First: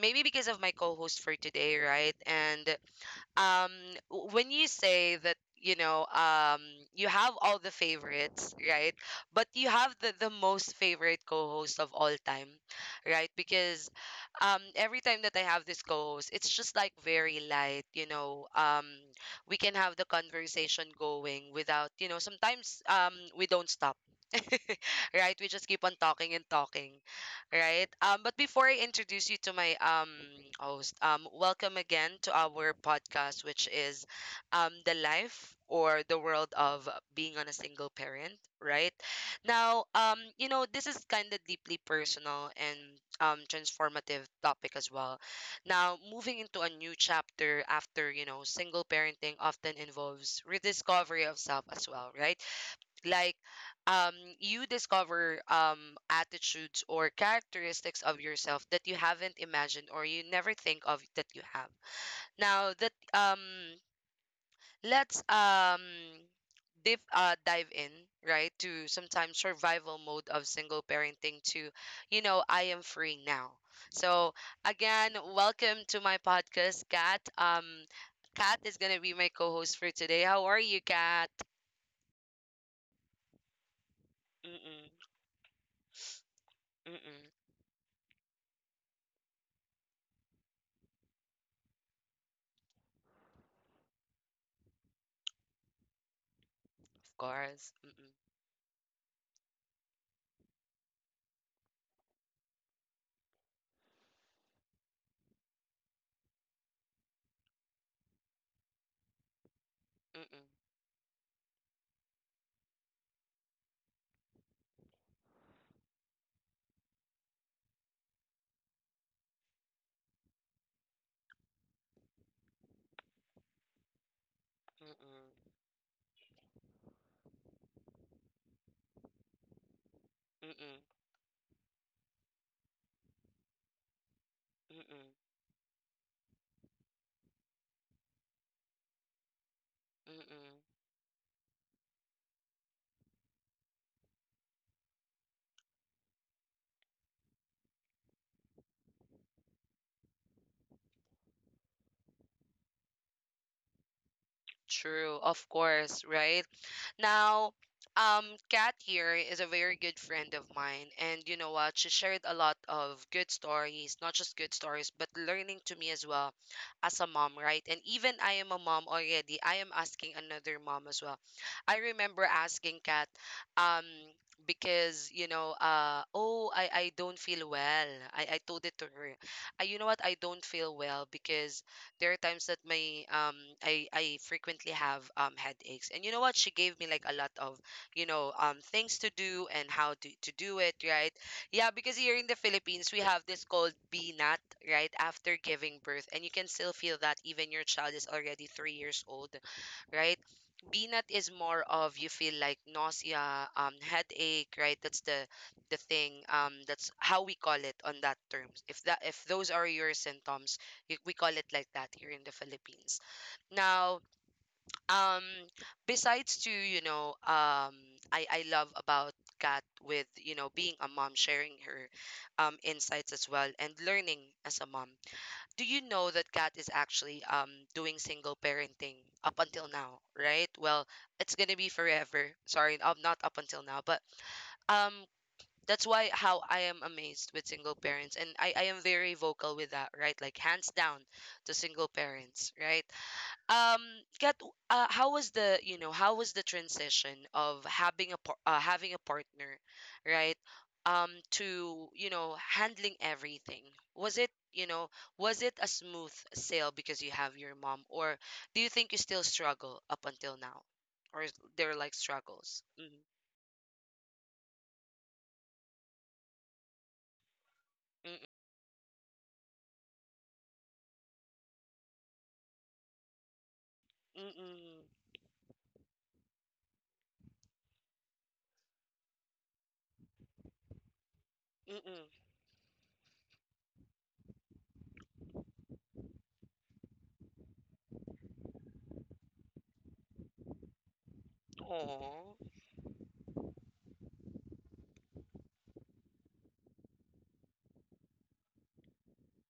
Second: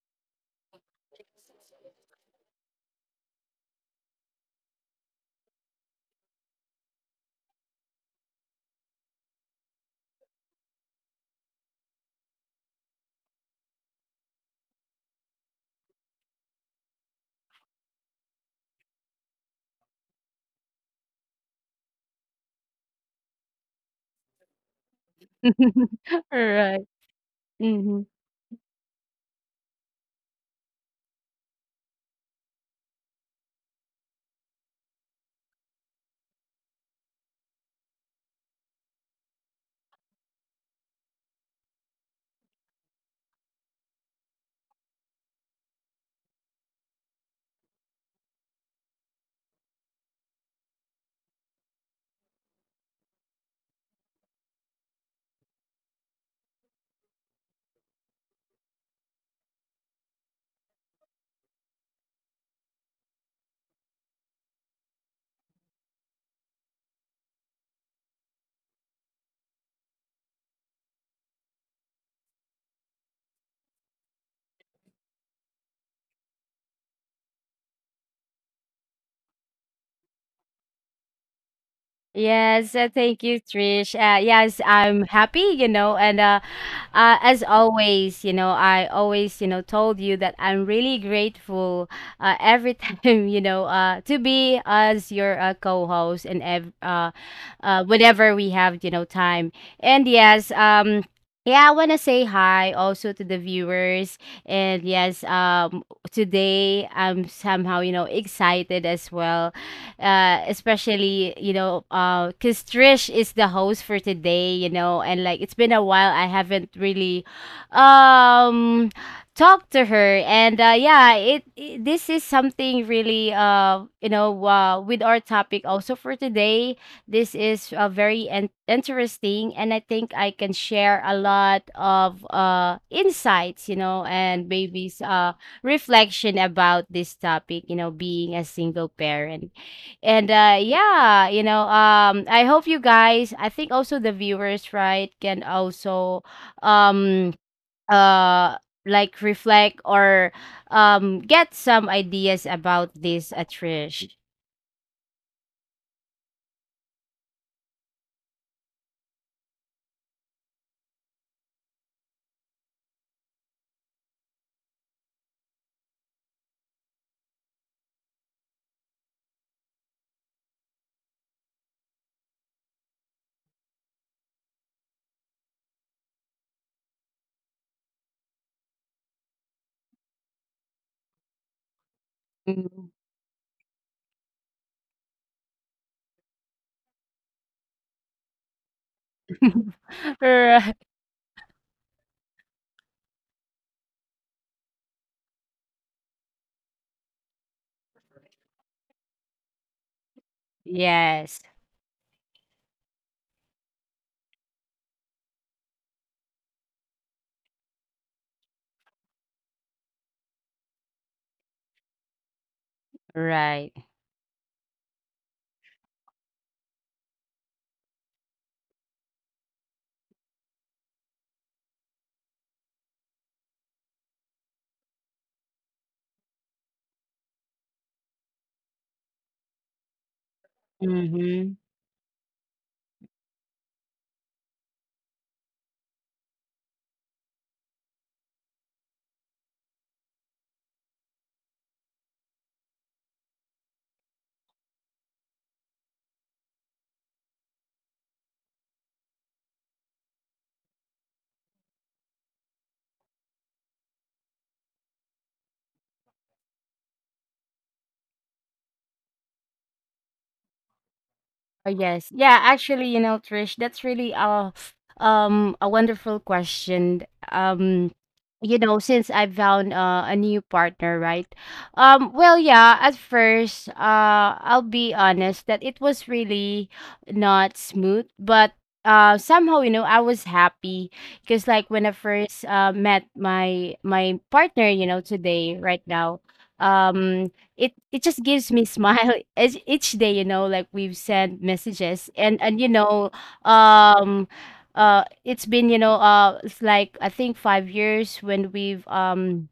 maybe because of my co host for today, right? And um, when you say that, you have all the favorites, right? But you have the most favorite co host of all time, right? Because every time that I have this co host, it's just like very light. We can have the conversation going without sometimes we don't stop right? We just keep on talking and Right. talking, right? Mhm. But before I introduce you to my host, welcome again to our podcast, which is the life or the world of being on a single parent, right? Now, this is kind of deeply personal and transformative topic as well. Now, moving into a new chapter after single parenting often involves rediscovery of self as well, right? Like um you discover attitudes or characteristics of yourself that you haven't imagined or you never think of that you have now that let's dive in, right, to sometimes survival mode of single parenting to, you know, I am free now. So again, welcome to my podcast, Kat. Um kat is gonna be my co-host for today. How are you, Kat? Yes, thank you, Trish. Yes, Mm-mm, I'm happy, and mm-mm. as always, I always, told you that I'm really grateful every time, to be as your co-host and ev Of course. Whenever we have, you know, time. And yes, yeah, I want to say hi also to the viewers. And yes, today I'm somehow, you know, excited as well 嗯嗯嗯嗯 especially because Trish is the host for today, you know. And like, it's been a while I haven't really um talked to her. And yeah, it, this is something really with our topic also for today. This is very interesting, and I think I can 嗯 share a lot of insights, you know, and 嗯 maybe 嗯 reflection about this topic, you know, being a single parent. 嗯 And 嗯。Yeah, you know, I hope you guys, I think also the viewers, right, can also um uh like reflect or get some ideas about this, Trish. True, of course, right? Now, Kat here is a very good friend of mine, and you know what? She shared a lot of good stories, not just good stories, but learning to me as well as a mom, right? And even I am a mom already, I am asking another mom as well. I remember asking Kat, um, because oh, I don't feel well. I told it to her. I, you know what? I don't feel well because there are times that Mhm. my I frequently have headaches. And you know what? She gave me like a lot of, you know, things to do and how to to do it, Right. right? Yeah, because here in the Philippines we have this called BNAT, right? After giving birth. And you can still feel that even your child is already 3 years old, right? BNAT is Yes. more of you feel like nausea, headache, right? That's the thing. That's how we call it on that terms. If those are your symptoms, we call it like that here in the Philippines. Right. Now, um, besides to, you know, I love about Kat with being a mom, sharing her insights as well and learning as a mom. Do you know that Kat is actually doing single parenting up until now, right? Well, it's going Hmm. to be forever. Sorry, not up until now, but um that's why how I am amazed with single parents, and I am very vocal with that, right, like hands down to single parents, right. um Kat, how was the transition of having having a partner, right, to, you know, handling everything? Was it you know was it a smooth sail because you have your mom? Or do you think you still struggle up until now, or is Oh, there like yes. Yeah, struggles? actually, Mm-hmm. you know, Trish, that's really a wonderful question. Um, you know, since I found a new partner, right? Well, yeah, at first, I'll Mm-mm. be honest that it was really not smooth, but somehow, you know, I was happy because like Mm-mm. when I Mm-mm. first met my partner, you know, today, right now, um it it just gives me smile each day, you know, like we've sent messages Oh. And you know um it's been, you know, it's like I think 5 years when we've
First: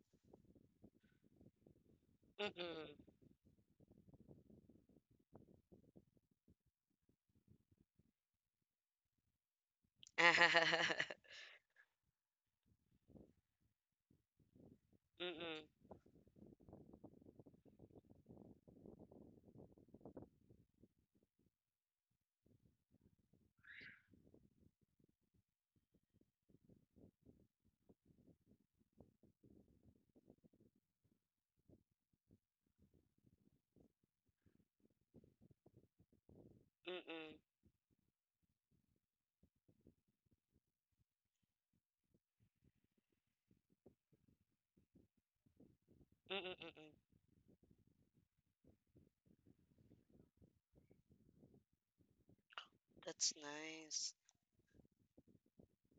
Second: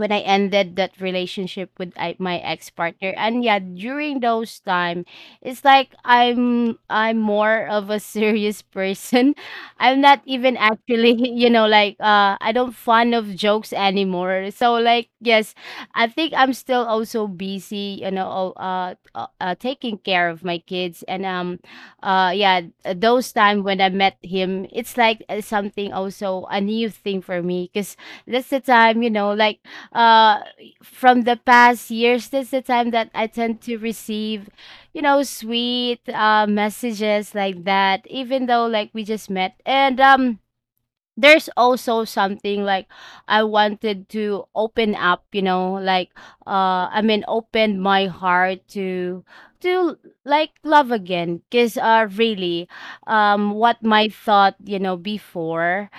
when I ended that relationship with my Mm-mm. ex-partner. And yeah, during those time, it's like I'm more of a serious person. I'm not even actually, you know, like I don't fun of jokes anymore, so like yes. Mm-mm. I think I'm still also busy, you know, taking care of my kids. And yeah, those time when I met him, it's like something also a new thing for me because that's the time, you know, like uh, from the past years, that's the time that I tend to receive, you know, sweet messages Mm-mm. like that, even though like we just met. And there's also something like I wanted to open up, you know, like Mm-mm. Mm-mm. I mean, open my heart to like love again, cuz really That's what my nice. thought, you know, before,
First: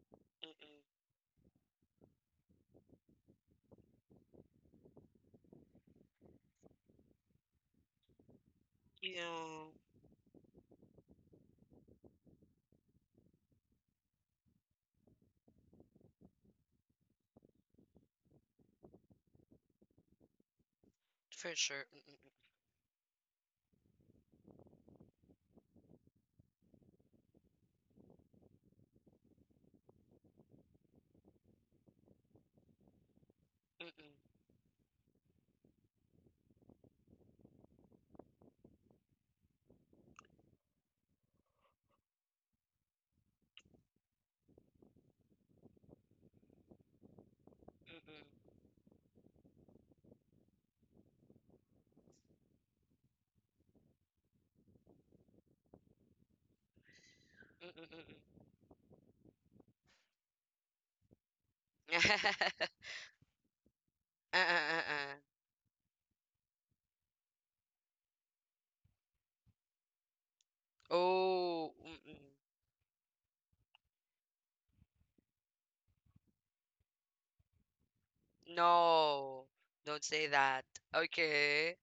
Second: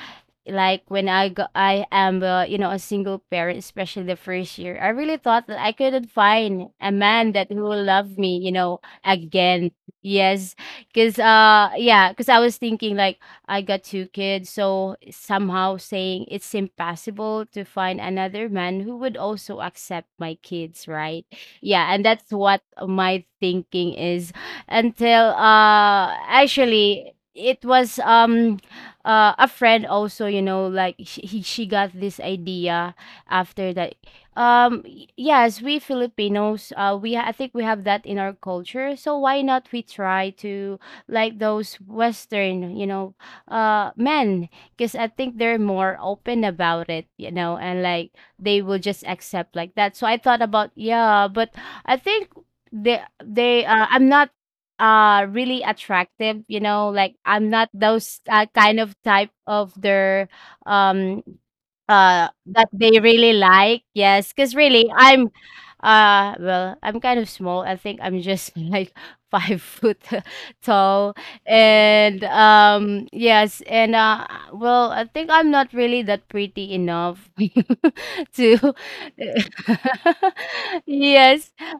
like Mm-mm. when I go, I am you know, a single parent, especially the first year. I really thought that I couldn't find a man that who will love me, you know, Yeah, again. Yes, because yeah, because I was thinking like I got two kids, so somehow saying it's impossible to find another man who would also accept my kids, right? for sure. Yeah, and Mm-mm. that's what my thinking is until actually it was a friend also, you know, like she got this idea after that. Mm-mm. Yes, we Filipinos, we I think we have that in our culture. So why not we try to like those Western, you know, men? Because I think they're more open about it, you know, and like they will just accept like that. So I thought about yeah, but I think they I'm not really attractive, you know, like I'm not Mm-mm. those Mm-mm. Kind of type of their um Mm-mm. that they really like, yes, because really uh. I'm well, I'm kind of small, I think I'm just like 5 foot tall. Oh, mm-mm. And yes. And well, I think I'm not really that pretty enough to No. Don't say that. yes. Okay.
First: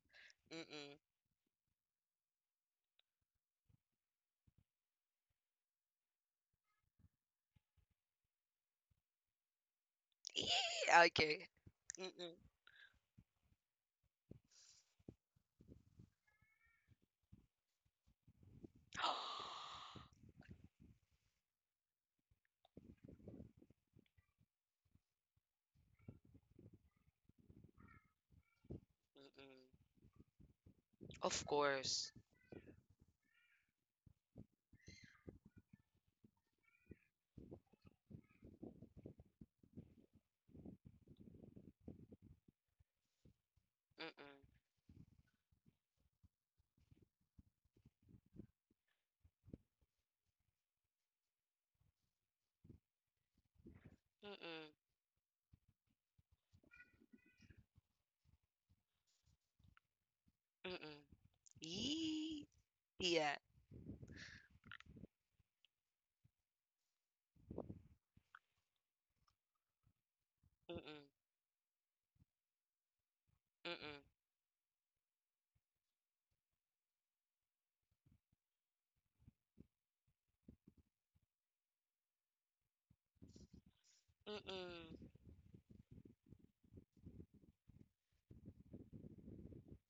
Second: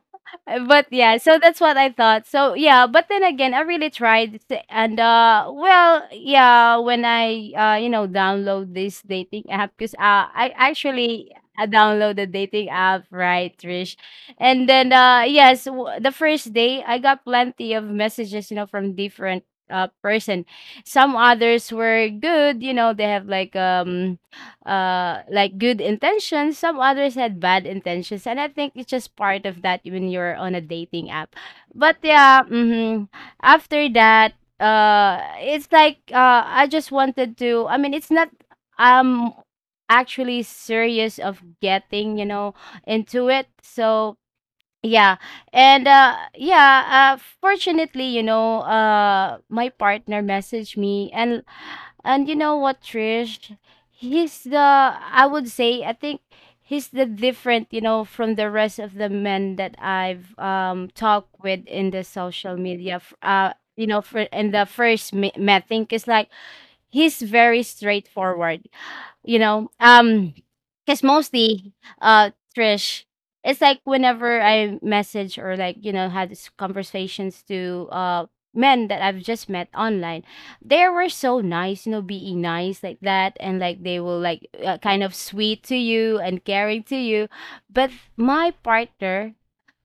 But Mm-mm. yeah, so that's what I thought. So yeah, but then again, I really tried, and well, yeah, when I you know, download this dating app, because I Eee, actually okay. Download the Mm-mm. dating app, right, Trish? And then yes, the first day I got plenty of messages, you know, from different person. Some others were good, you know, they have like good intentions, some others had bad intentions, and I think it's just part of that Mm-mm. when you're on a dating app. Of But course. yeah, hmm, after that it's like I just wanted to, I mean, it's not um actually serious of getting, you know, into it, so Mm-mm. yeah. And yeah, fortunately, you know, my partner messaged me. And you know what, Trish? He's the Mm-mm. I would say I think he's the different, you know, from the rest of the men that I've Mm-mm. talked with in the Yee. social media Yeah. You know, for in the meeting, it's like he's very straightforward, you know. Mm-mm. Because mostly uh Trish, it's like Mm-mm. whenever I message or like you know had these conversations to men that I've just met online, they were so nice, you know, being nice like that, and like they will like kind Mm-mm. of sweet to you and caring to you. But my partner,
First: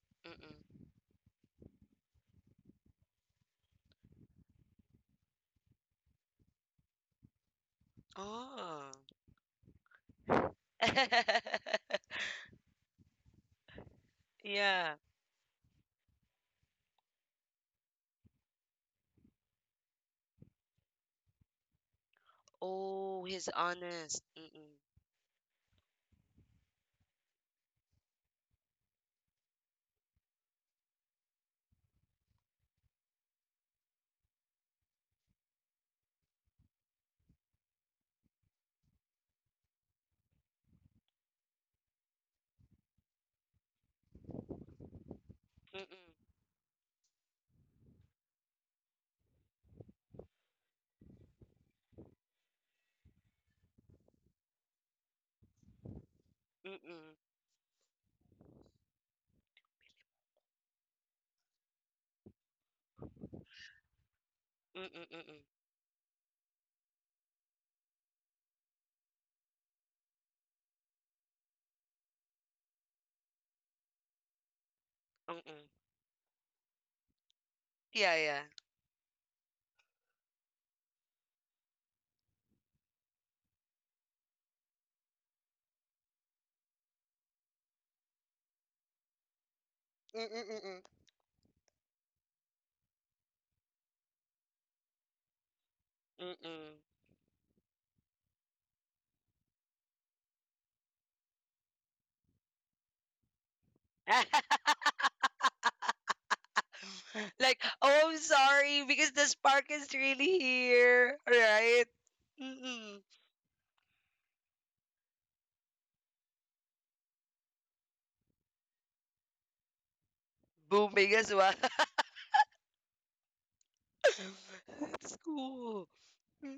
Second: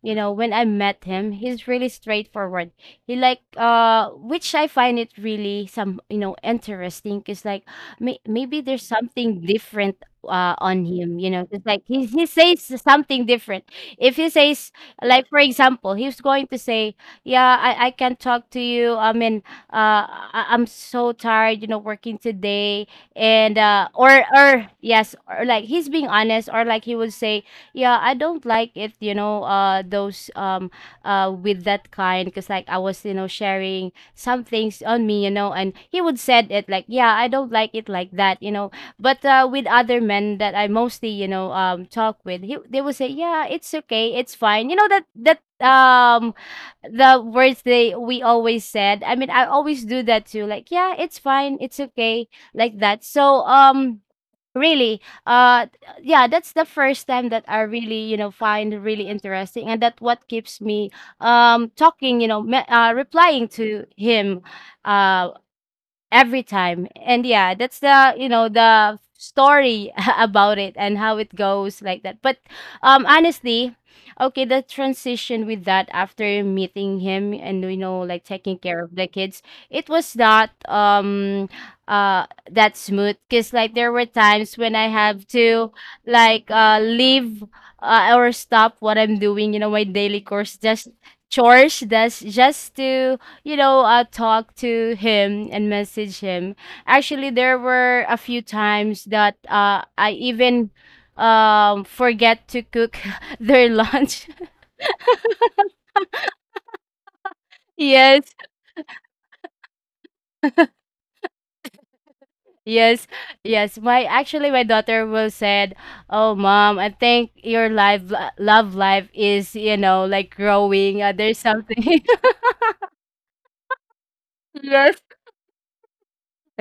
you know, when I Mm-mm. met him, he's really straightforward. He like which I find it really some, you know, interesting, because like maybe there's Oh. something different on him, you know, it's like he says something different. If he says, Yeah. like, for example, he's going to say, yeah, I can't talk to you, I mean, I'm so tired, you know, working today. Oh, he's And honest. Or Mm-mm. yes, or like he's being honest, or like he would say, yeah, I don't like it, you know, those with that kind. Because like I was, you know, sharing some things on me, you know, and he would said it like, yeah, I don't like it like that, you know. But with other men that I mostly, you know, talk with, they would say, yeah, it's okay, it's fine, you know, that that Mm-mm. um the words they we always said. I mean, I always do that too, like, yeah, it's fine, it's okay, like that. So really, uh, yeah, that's the first Mm-mm. time that I really, you know, find really interesting, and that what keeps me talking, you know, replying to him, Mm-mm. uh, Mm-mm. every time. And yeah, that's the, you know, the story about it and how it goes like that. But honestly, okay, the transition with Mm-mm. that after meeting him and, you know, Yeah, like yeah. taking care of the kids, it was not that smooth, because like there were times when I have to like leave or stop what I'm doing, you know, my daily Mm-mm. course, Mm-mm. just chores, that's just to, you know, talk to him and message him. Actually, there were a few times that I even forget to cook their lunch. Mm-mm. Like, oh, I'm Yes, sorry, because the spark is really here, right? Mm-mm. yes, yes. My Actually, my daughter will said, "Oh, mom, I think your life, love life is, you know, like growing. Booming as There's well. something." Yes. That's cool.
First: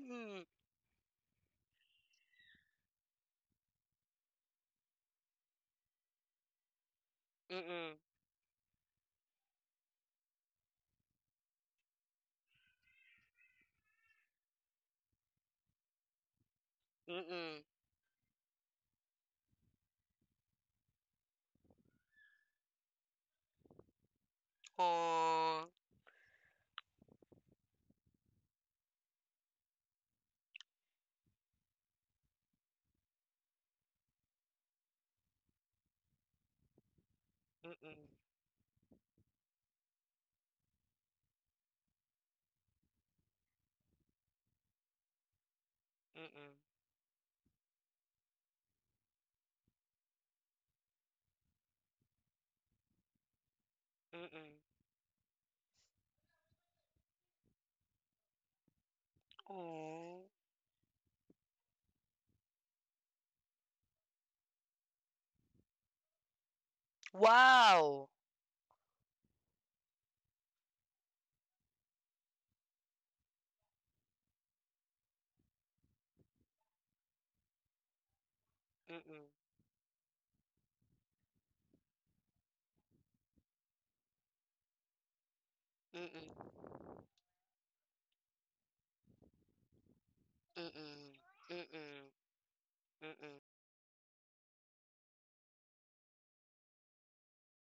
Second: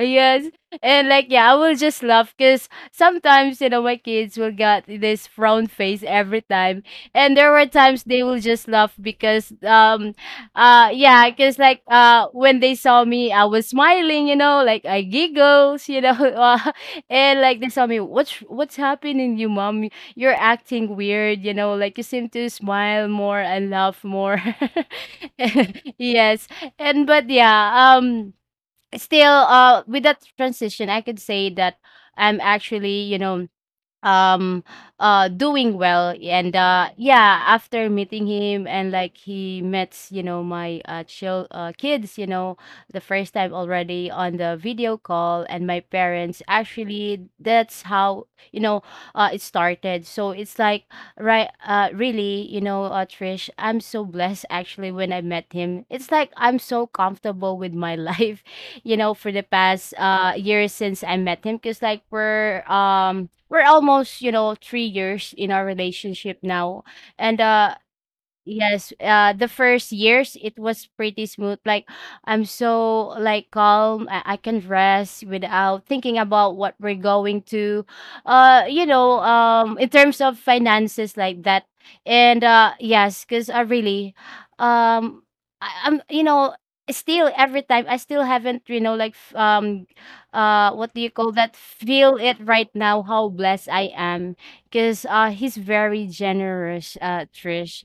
Yes. And like, yeah, I will just laugh because sometimes, you know, my kids will get this frown face every time. And there were Mm-mm. times they will just laugh because yeah, because like when they saw me I was smiling, you know, like I giggles, you know, and like Mm-mm. they saw me, what's happening you mom? You're acting weird, you know, like you seem to smile more and laugh more. Aw. Yes. And but yeah, um still with that transition, I could say that I'm actually, you know, um doing well. And yeah, after Mm-mm. meeting him and like he met, you know, my chill kids, you know, the first time already on the video call, and my parents, Mm-mm. actually, that's how, you know, it started. So it's like right, really, you know, Trish, I'm so blessed Mm-mm. actually when I met him. It's like I'm so comfortable with my life, you know, for the past Oh. Years since I met him, because like we're almost, you know, 3 years in our relationship now. And Wow! yes, the first years it was pretty smooth. Like I'm so like calm. I can rest without thinking about what we're going to, you know, Mm-mm. In terms of finances like that. And yes, because I really, um, I'm, you know, Mm-mm. still every time I still haven't, you know, like what do you Mm-mm. call that? Feel Mm-mm. it right now how Mm-mm. blessed I am because he's very generous, Trish.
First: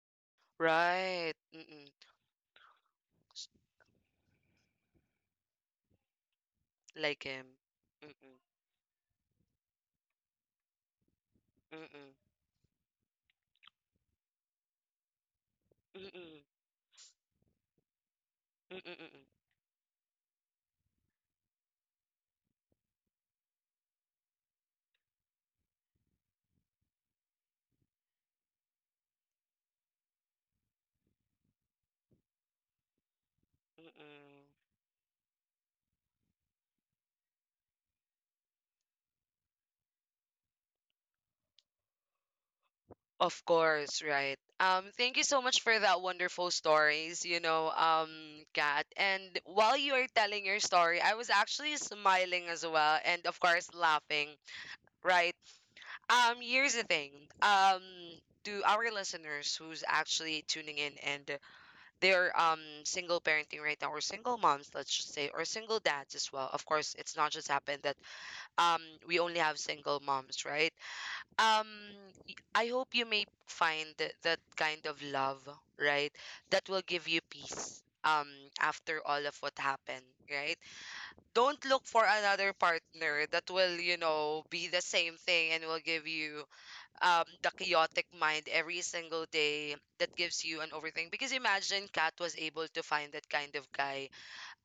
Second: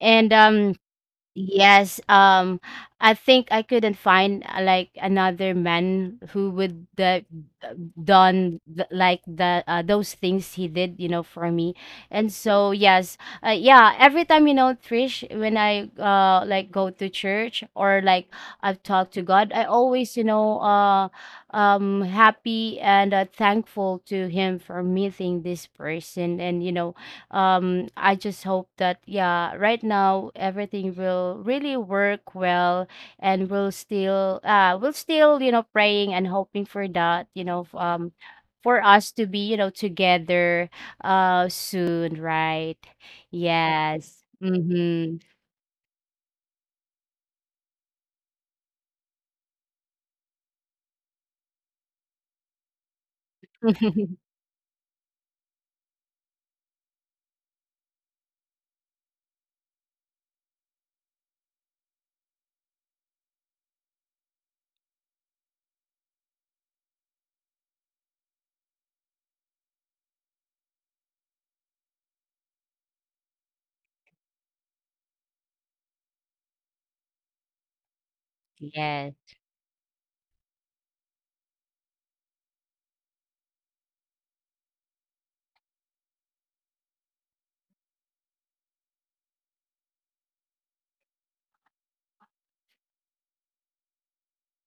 And Right. Mm-mm. yes, I think S- I couldn't find like another man who would like the him. Mm-mm. done like the those things he did, you know, for me. Mm-mm. And so yes, yeah, every time, you know, Trish, when I Mm-mm. Like go to church or like I've talked to Mm-mm. God, I always, you know, happy and thankful to him for meeting this person. And you know, I just hope that, yeah, right now everything will really work well, and we'll still Mm-mm. we'll still you know, praying and hoping for that, you know, for us to be, you know, together soon, right? Of course, Yes. right. Mm-hmm. Thank you so much for that wonderful stories, Kat. And while you are telling your story, I was actually smiling as well, and of course laughing, right? Here's the thing. Um, to our listeners who's actually tuning in and they're single parenting right now, or single moms, let's just say, or single dads as well. Of course, it's not just happened that um we only have single moms, right? Um, I hope you may find that kind of love, right? That will give you peace. After all Yes. of what happened, right? Don't look for another partner that will be the same thing and will give you the chaotic mind every single day that gives you an overthink. Because imagine Kat was able to find that kind of guy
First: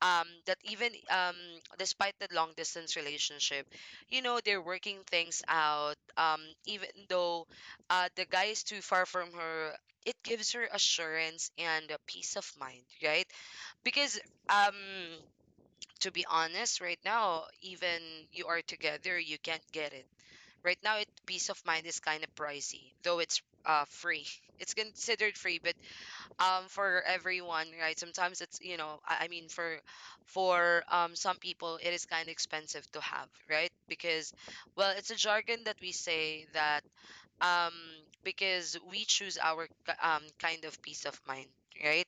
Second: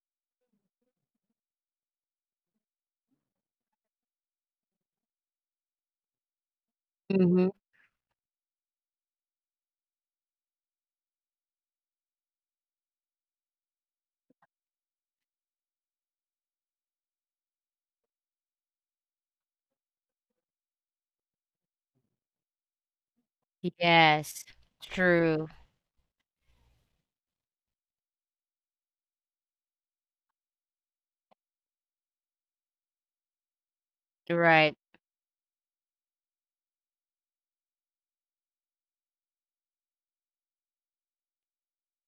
that even despite the long distance relationship, you know, they're working things out. Even though Mm-hmm. The guy is too far from her, it gives her assurance and a peace of mind, right? Because um, to be honest, right now, even you are together, you can't get it. Right now, it peace of mind is kind of pricey, though it's free. Yes, It's considered true. free, but for everyone, right? Sometimes it's I mean, for some people it is kind of expensive to have, right? Because Right. well, it's a jargon that we say that um because we choose our kind of peace of mind, right?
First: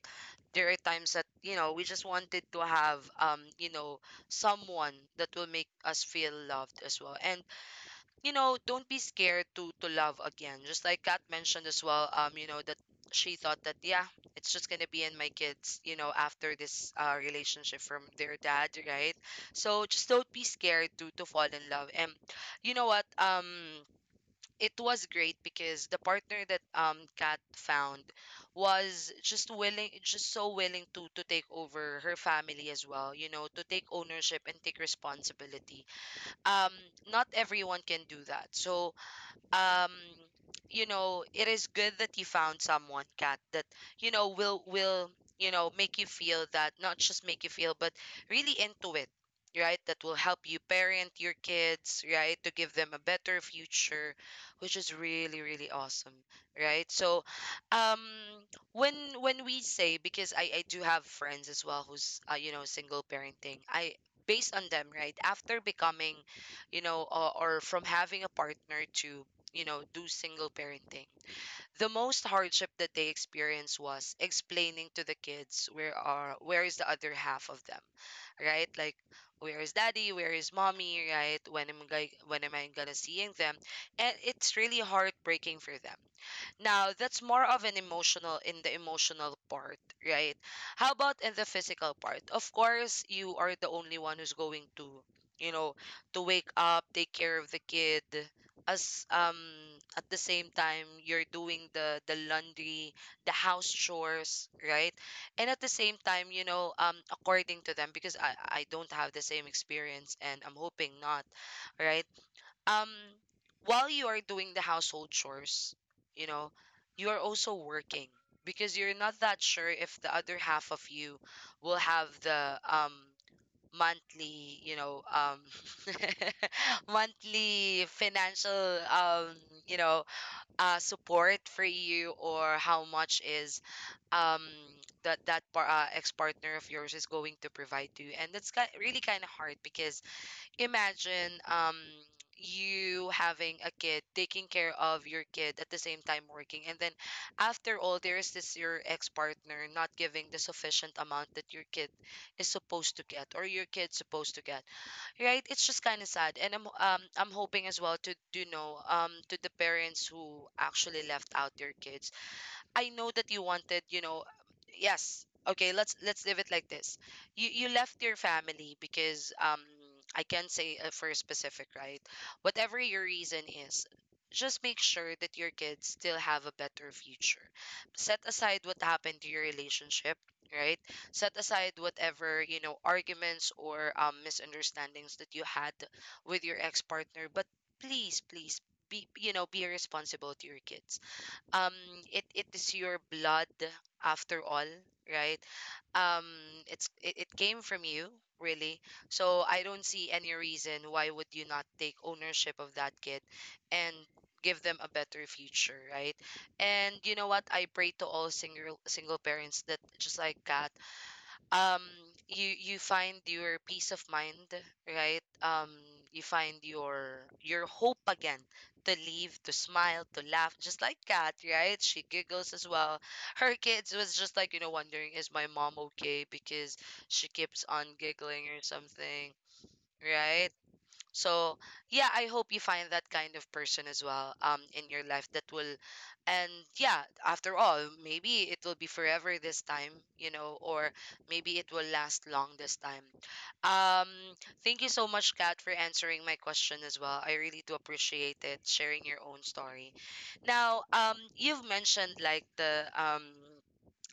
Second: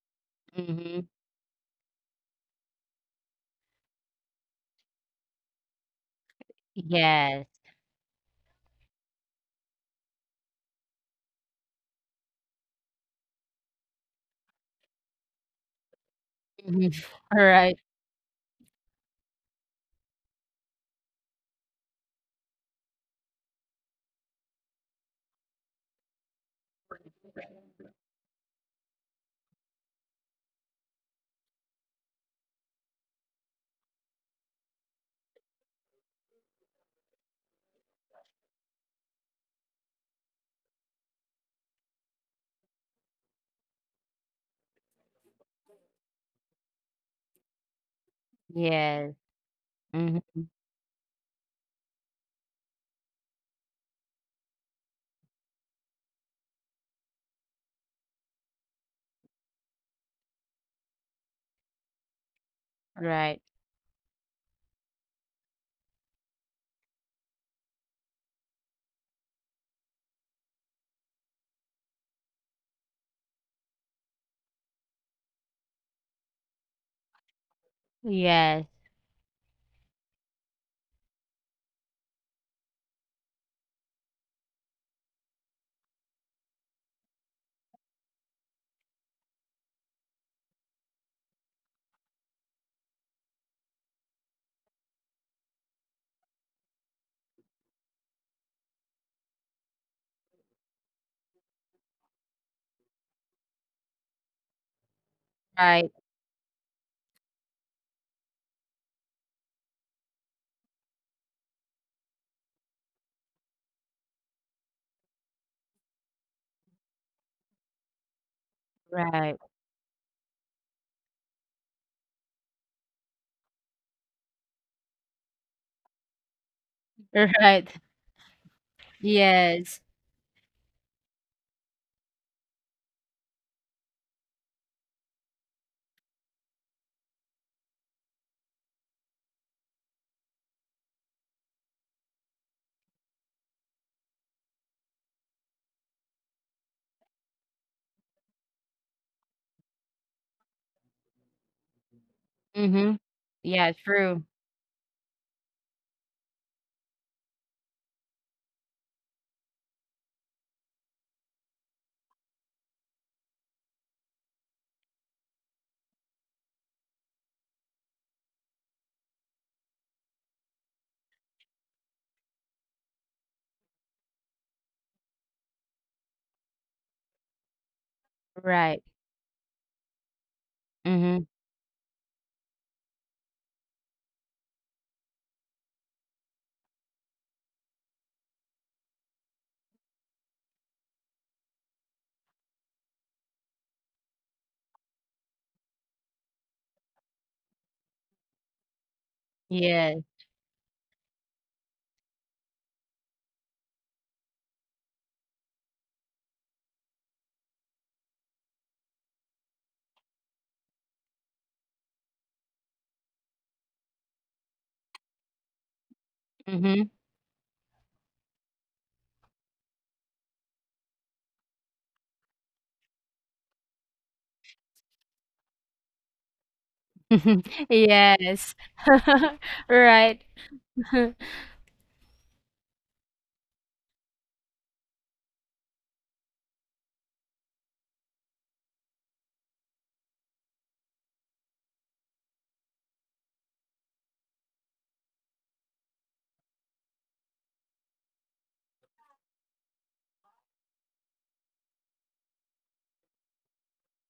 There are Mm-hmm. times that we just wanted to have someone that will make us feel loved as well, and Yes. Don't be scared to love again. Just like Kat mentioned as well, that she thought that, yeah, it's just gonna be in my kids after this Mhm. All right. relationship from their dad, right? So just don't be scared to fall in love. And you know what? It was great because the partner that Kat found was just willing, just so willing to take over her family as well. You know, to take ownership and take responsibility. um Not everyone can do that, so um you know it is good that you found someone, Cat, that will make you feel that, not just make you feel but really into it, Yes. right, that will help Mm-hmm. you parent your kids, right, to give them a better future, which is really really awesome, right. So um when when we say, because I do have friends as well who's single Right. parenting. I, based on them, right, after becoming or from having a partner to do single parenting. The most hardship that they experienced was explaining to the kids where is the other half of them, Yes. right? Like where is daddy, where is mommy, right? When am I gonna seeing them? And it's really heartbreaking for them. Now, that's more of an emotional in the emotional part, right? How about in the physical part? Of course, you are the only one who's going you know, to wake up, take care of the kid as at the same time you're doing the laundry, the house chores, right? And at the Right. same time, according to them, because I don't have the same experience and I'm hoping not, right? um while you are doing the household chores you know you are also working, because you're not Right. that sure if the other half of you will have the monthly Right. monthly financial you Yes. know support for you, or how much is um that ex partner of yours is going to provide to you. And that's really kind of hard, because imagine you having a kid, taking care of your kid at the same time working, and then after all there is this your ex-partner not giving the sufficient amount that your kid is supposed to Mhm. get, or your Yeah, kid's true. supposed to get Right, it's just kind of sad, and I'm hoping as well, to do know, to the parents who actually left out their kids. I know that you wanted, yes. Okay, let's leave it like this. You left your family because I can't say for specific, right? Whatever your reason is, just make sure that your kids still have a better future. Set aside what Right. happened to your relationship, right? Mhm. Set aside whatever, arguments or misunderstandings that you had with your ex-partner, but please, please be responsible to your kids um it is your blood after all right um it came from you really. So I don't Yeah. see any reason why would you not take ownership of that kid and give them a better future, right? And you know what, I pray to all single parents that, just like Kat, um you find your peace of mind, right. You find Mhm. your hope again to live, to smile, to laugh, just like Kat, right? She giggles as well. Her kids was just like, wondering, is my mom okay, because she keeps on giggling Yes. or something, Right. right? So, yeah, I hope you find that kind of person as well in your life that will. And yeah, after all, maybe it will be forever this time, or maybe it will last long this time. Um Thank you so much, Kat, for answering my question as well. I really do appreciate it sharing your own story. Now, you've mentioned like the um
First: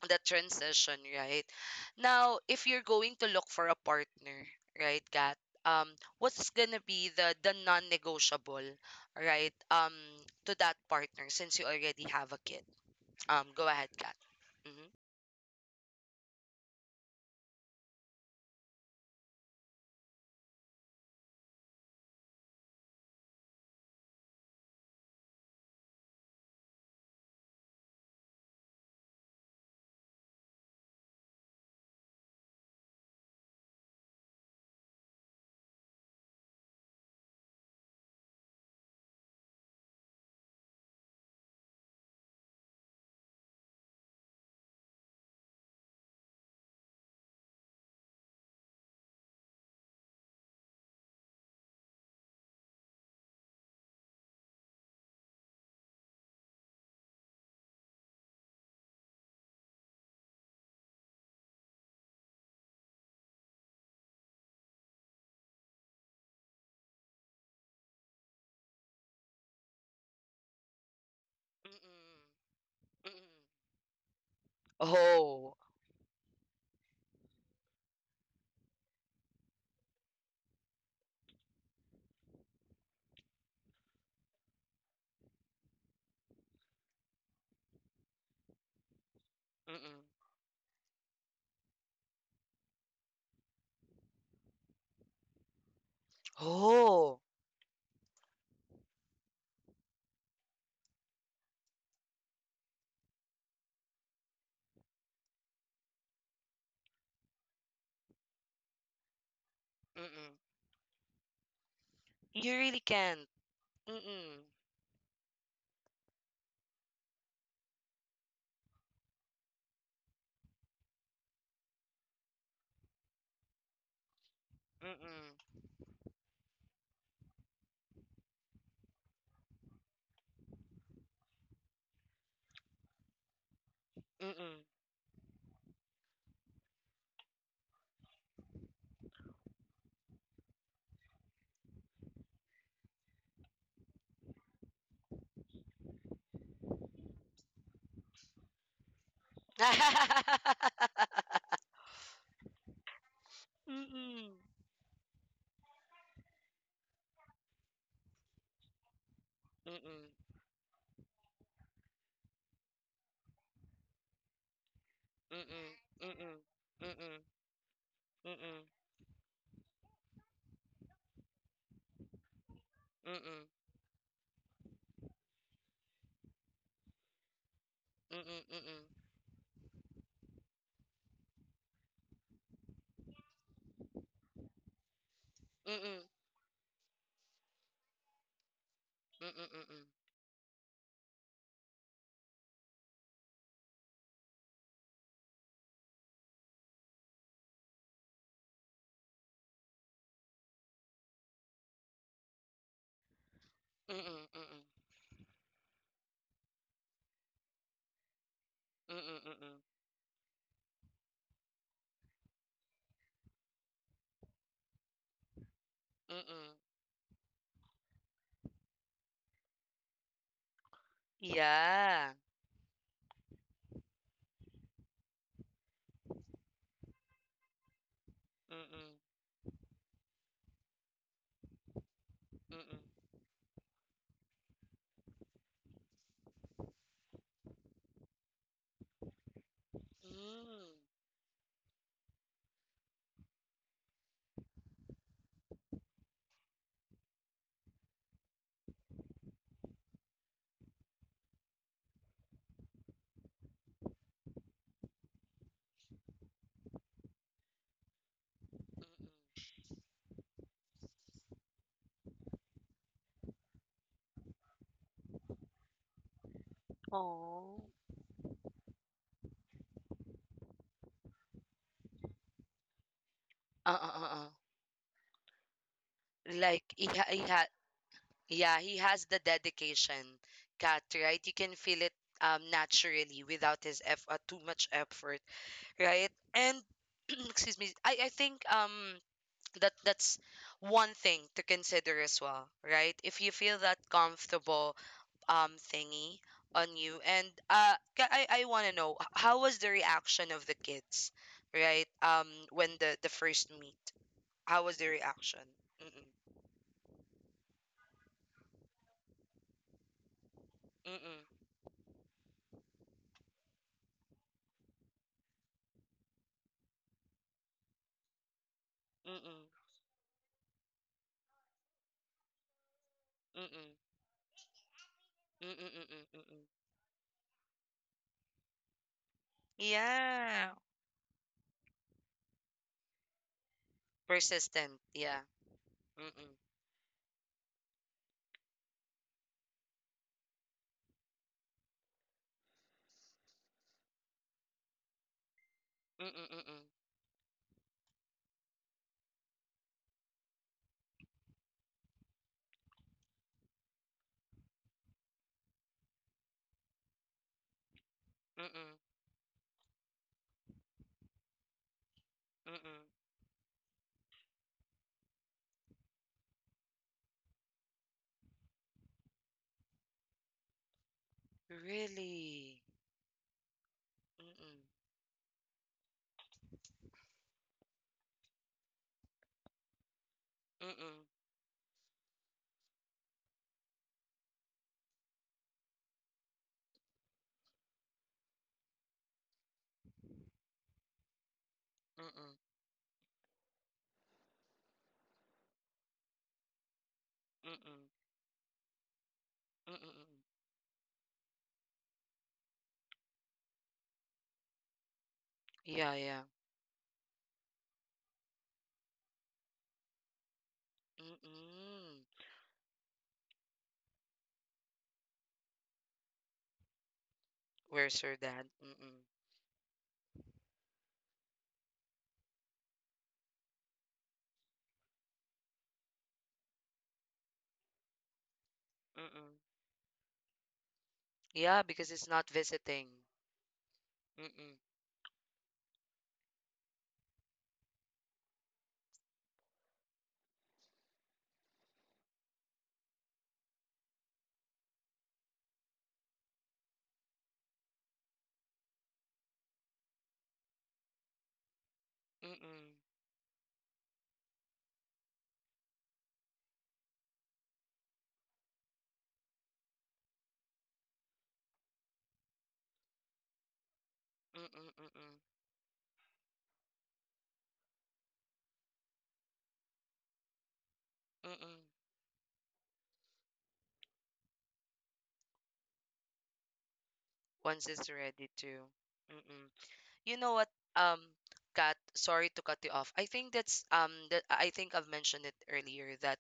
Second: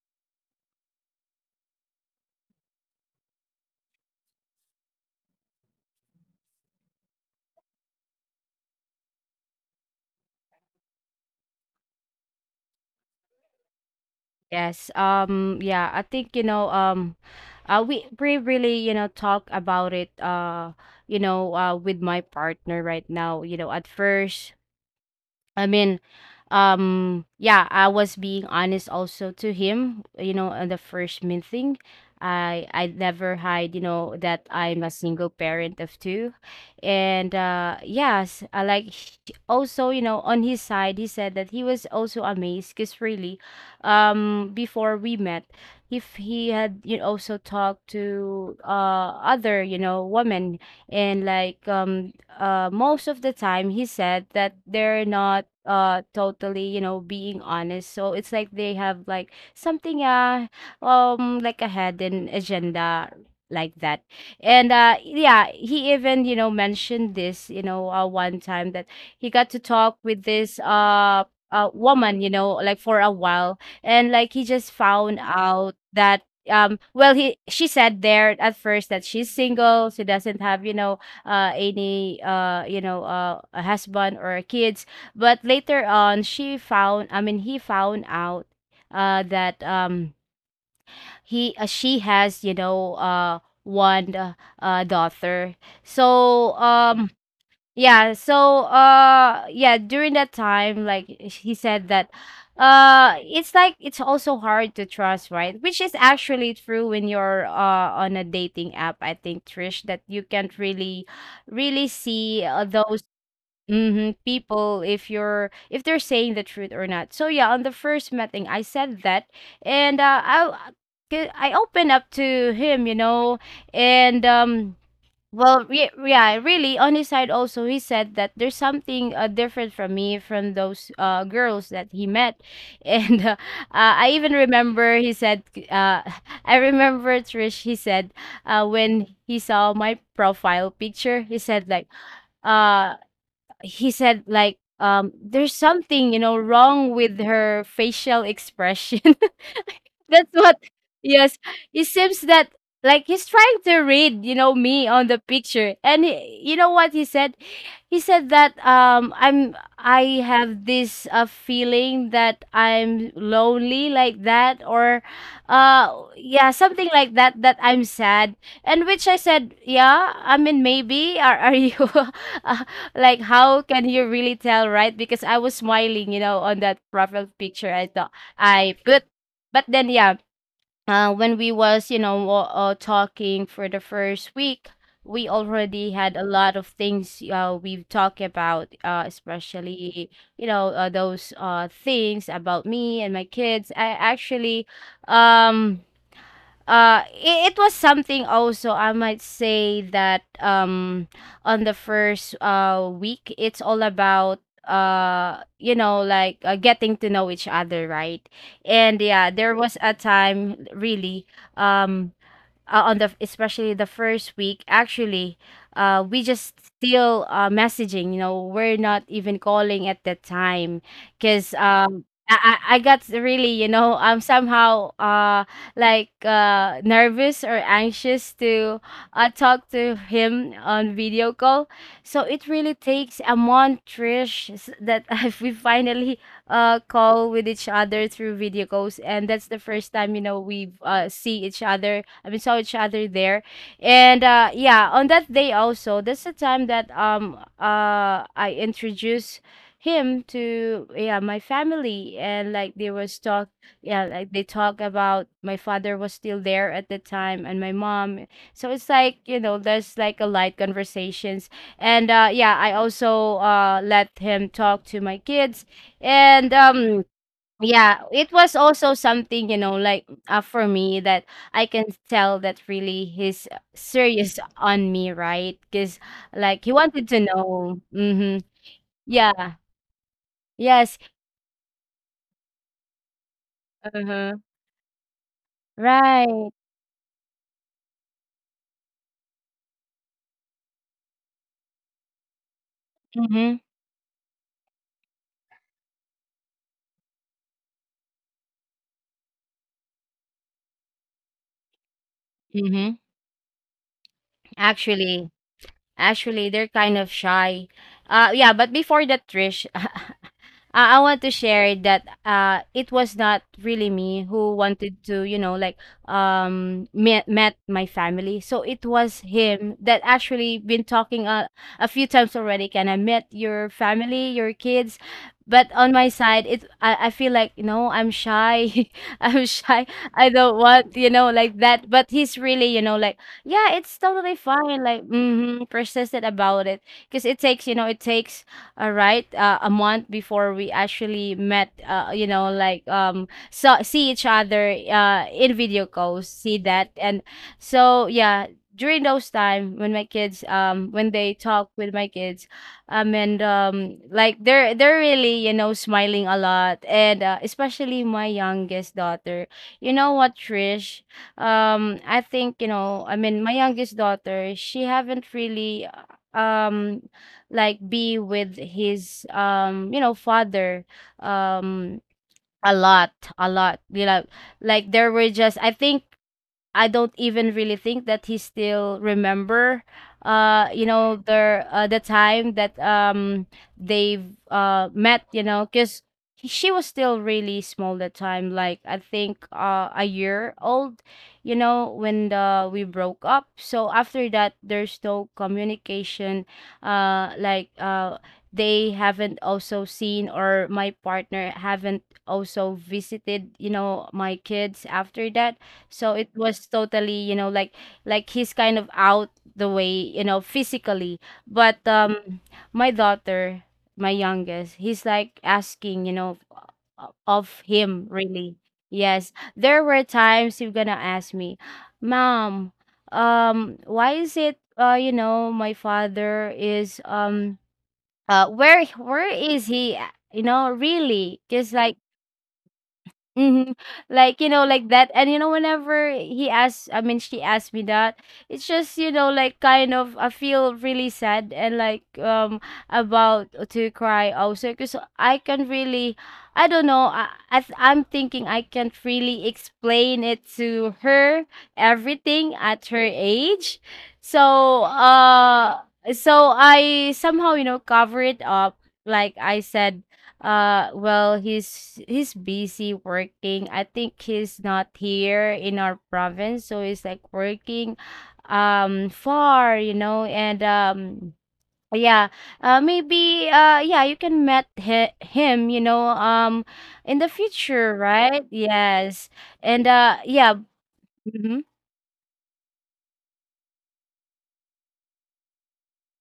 the transition, right? Now, if you're going to look for a partner, right, Kat, um, what's gonna be the non-negotiable, right, to that partner since you already have a kid? Go ahead, Kat. Mm-hmm. Yes. Yeah, I think, you know, we really, you know, talk about it, you know, with my partner right now. You know, at first, I mean, yeah, I was being honest also to him, you know, on the first meeting. I never hide, you know, that I'm a single parent of two. And yes, I like also, you know, on his side, he said that he was also amazed because really, before we met, if he had, you know, also talked to other, you know, women. And like, most of the time he said that they're not totally, you know, being honest. So it's like they have like something, like a hidden agenda, like that. And yeah, he even, you know, mentioned this, you know, one time that he got to talk with this Mm-mm. woman, you know, like for a Mm-mm. while. And like he just found Oh. out that, well, he she said there at first that she's single, she doesn't have, you know, any, you know, a husband or kids. But later on she found, I mean, he found out that, Mm-mm. He she has, you know, one daughter. So Oh. yeah, so yeah, during that time, like he said that it's like it's also hard to trust, right? Which is actually true when you're on a dating app, I think, Trish, that you Mm-mm. can't really see You really those, can't. mhm, Mm-mm. people if they're saying the truth or not. So yeah, on the first meeting I said that. And I opened up to him, you know, and Mm-mm. well, yeah, really, on his side also, he said that there's something different from me, from those girls that he met. And I even Mm-mm. remember he said, uh, I remember, Trish, he said, when he saw my profile picture, uh, he said, like, there's something, you know, wrong with her facial expression. That's what, yes. It seems that like he's trying to read, Mm-mm. you know, me on the picture. And he, you know what he said? He said that, Mm-mm. I have this feeling that I'm lonely, like that, or Mm-mm. Mm-mm. yeah, something Mm-mm. like Mm-mm. that, that I'm sad. Mm-mm. And which I said, yeah, I mean, maybe, are you uh, like, Mm-mm, how can you really tell, right? Because I was smiling, you know, on that profile picture, I thought mm-mm, I mm-mm, put. But then yeah, when we was, you know, talking for the first week, we already mm-mm, had a lot of things we've talked about, mm-mm, mm-mm, especially, you know, those things about me and my kids. I actually, um it was something also I might say that, on the first week, it's all about mm-mm, you know, like, getting to know each other, right? mm-mm, And mm-mm, yeah, there mm-mm, was a time, really, um on the, especially the first week, actually, we mm-mm. just still messaging, you know, we're not even calling at that time, because, Yeah. I got really, you know, I'm somehow like nervous or anxious to Mm-mm, talk to him on video call. So it really mm-mm. takes a month, Trish, that if we finally call with each other through video calls, and that's the first Mm, time, you know, mm-mm. we see each other. We saw each other there, and yeah, on that day also, that's the time that I introduced him to, yeah, my family. And like, there was talk, yeah, like they talk about my father was still there at the time, and my mom. So it's like, you know, there's like a light conversations. And yeah, I also let him talk to my kids. And Oh. yeah, it was also something, you know, like, for me that I can tell that really he's uh uh uh serious on me, right? Because Like like he wanted he to ha know. Mm-hmm. Yeah, he has the Yeah. dedication, Kat, Yes. right? You can feel it naturally without his eff Uh-huh. too much effort, right? Right. And excuse me, I think that that's one thing to consider as well, right? If you feel Mm-hmm. that comfortable thingy on you. And I want to know how was the reaction of the kids, right? When Mm-hmm. the first meet, how was the Actually, reaction? Mm-mm, Actually, they're kind of shy. Yeah, but before that, Trish, I mm-mm, want to share that it was not really me who wanted to, you know, like, met my family. So it was mm-mm, him that actually been talking a few times already. Can I met mm-mm, your family, your kids? mm-mm, But on mm-mm, my mm-mm. side, it I feel like, no, I'm shy. I'm shy. I Yeah. don't want, you know, like that. But he's really, you know, like, yeah, it's totally Persistent, fine. Like, yeah. mm-hmm, persistent Mm-mm, about it. Because it takes, you know, a right, a month before we actually met. You know, like, so see each other in video mm-mm, calls, see mm-mm, that, and so yeah, during those time when my kids, when they talk with my kids, and like they're really, you know, smiling a lot, and especially my mm-mm, youngest daughter. You know what, Trish? I think, you mm-mm. know, I mean, my youngest daughter, she haven't really, uh, um like be with his, you know, father, um Really. a lot, a lot, you know, Mm-mm, like there were just, I think, I don't even really think that he still remember, you mm-mm, know, their, the time that, they've met, you know, because she was still really small that time. Like, I think, a year old, you know, when mm-mm, we broke up. So after that, there's no communication, like, mm-mm, they haven't also seen, mm-mm. or my partner haven't also visited, you know, my kids after that. Yeah, So yeah. it was totally, you know, like, he's kind of out the way, you know, physically. But, Mm-mm. My daughter, my youngest, he's like asking, you know, of Where's him, your dad? really. Mm-mm, Yes. There were times he's gonna ask me, Mom, why is it, you know, my father is, where where mm-mm. is he? You know, really? Yeah, Just because like. it's not visiting. Mhm. Like, you Mm-mm, know, like that. And you know, whenever he asked, I mean, she asked me that, it's just, you know, like kind of, I feel really sad and like, about to cry also, because I can really, I don't know, I'm thinking I can't really explain it to her, everything mm-mm, at her age. So, So, I somehow, you know, cover it up. Like I said, well, he's busy working. I think he's mm-mm, not mm-mm, here in our province, so he's like working, far, you know, and mm-mm. yeah, maybe yeah, you can met hi him, you know, in the Once it's future, ready right? to. Yes. Mm-mm. And You know what, yeah, um, mm-hmm. Kat, sorry to cut you off. I think that's that I think I've mentioned it earlier that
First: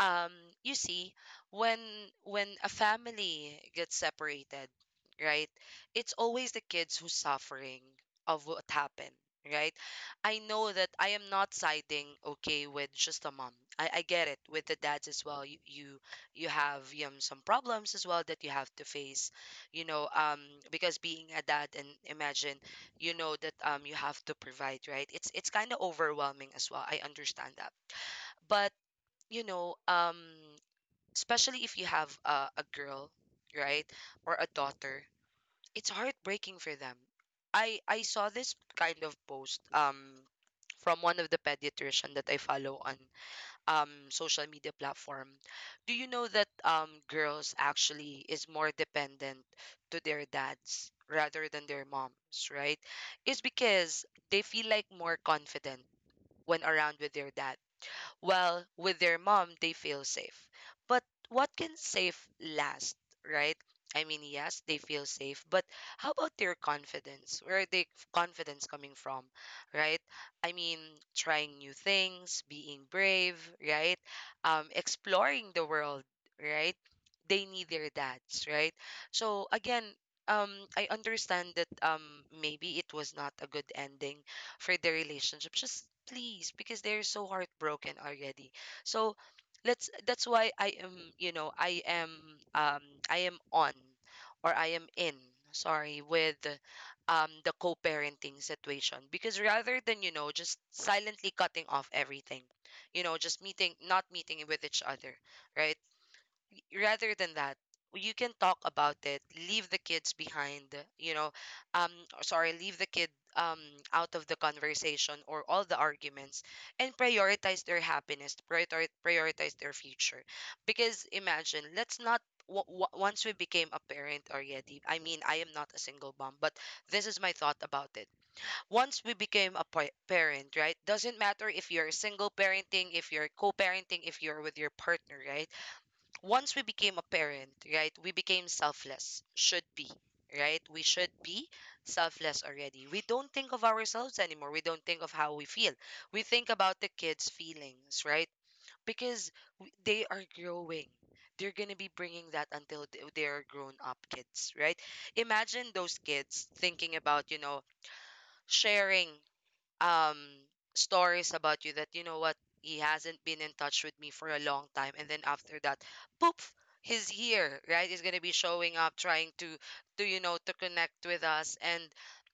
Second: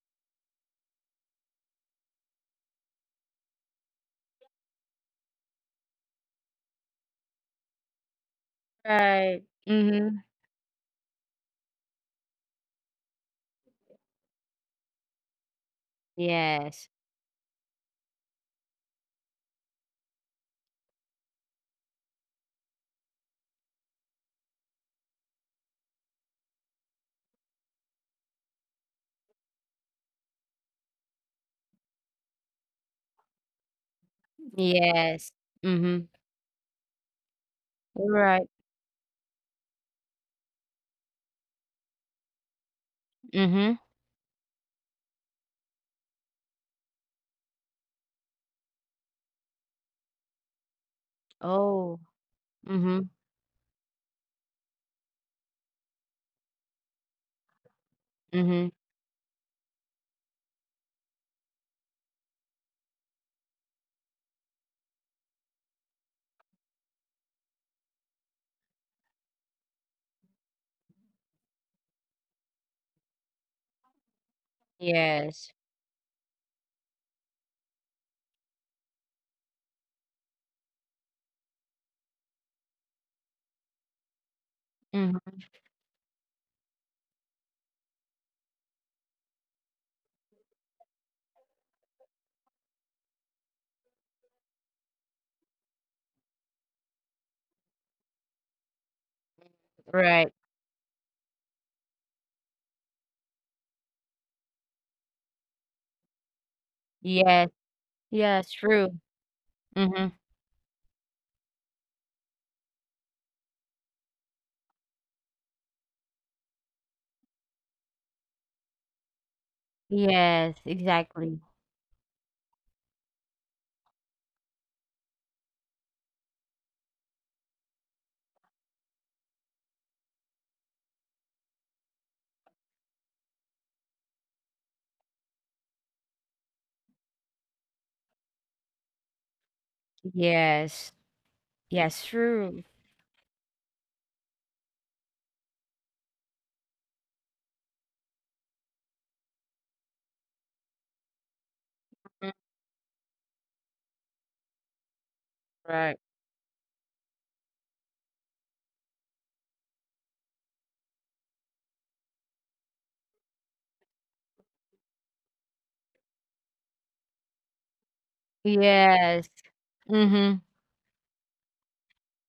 um you see, when a family gets separated, right, it's always the kids who's suffering of what happened, Right. right? Mm-hmm. I know that I am not siding okay with just the mom. I get it with the dads as well. You have Yes. Some problems as well that you have to face, you know um because, being a dad, and imagine, that you have to provide, right? It's kind of overwhelming as well, I understand that. But you know um especially if you have a girl, right, or a daughter, Yes. it's Mm-hmm. heartbreaking for them. I saw Right. this kind of post from one of the pediatrician that I follow on Mm-hmm. Social media platform. Do you know that girls actually is more dependent to their dads rather than their Oh. moms, right? Mm-hmm. It's because they feel like more confident when around with their dad, while Mm-hmm. with their mom, they feel safe. But what can safe last, right? I mean, yes, they feel safe, but how about their confidence? Where are they confidence coming from, right? I mean, trying new things, being brave, right? Exploring Yes. the world, right? They need their dads, right? So again, um, I understand that, maybe it was not a good ending for their Mm-hmm. relationship. Just please, because they're so heartbroken already. So let's that's why I am, you know, um I am on, or I am in, sorry, with the co-parenting situation. Because, rather than, Right. Just silently cutting off everything, just meeting, not meeting with each other, right? Rather than Yes. that, you can Yes, talk true. about it. Leave the Mhm. kids behind, you know. Um, or sorry, leave the kid um out of the conversation or all the arguments, and prioritize their happiness. Prioritize their future, Yes, because, exactly. imagine, let's not. Once we became a parent already, I mean, I am not a single mom, but this is my thought about it. Once we became a parent, right? Doesn't matter if you're single parenting, if you're co parenting, if you're with your partner, right? Once we became a parent, right, we became selfless. Should be, right? We Yes. should be Yes, selfless true. already. We don't think of ourselves anymore. We don't think of how we feel. We think about the kids' feelings, right? Because they are growing. They're going to be bringing Mm, that until they are grown up kids, right? Imagine those right. kids thinking about, sharing um stories about you, that, you know what, he hasn't been in touch with me for a long time, and then, after that, poof, he's here, right? He's going to be showing up, trying Yes. to to you know Mhm. to connect with us, and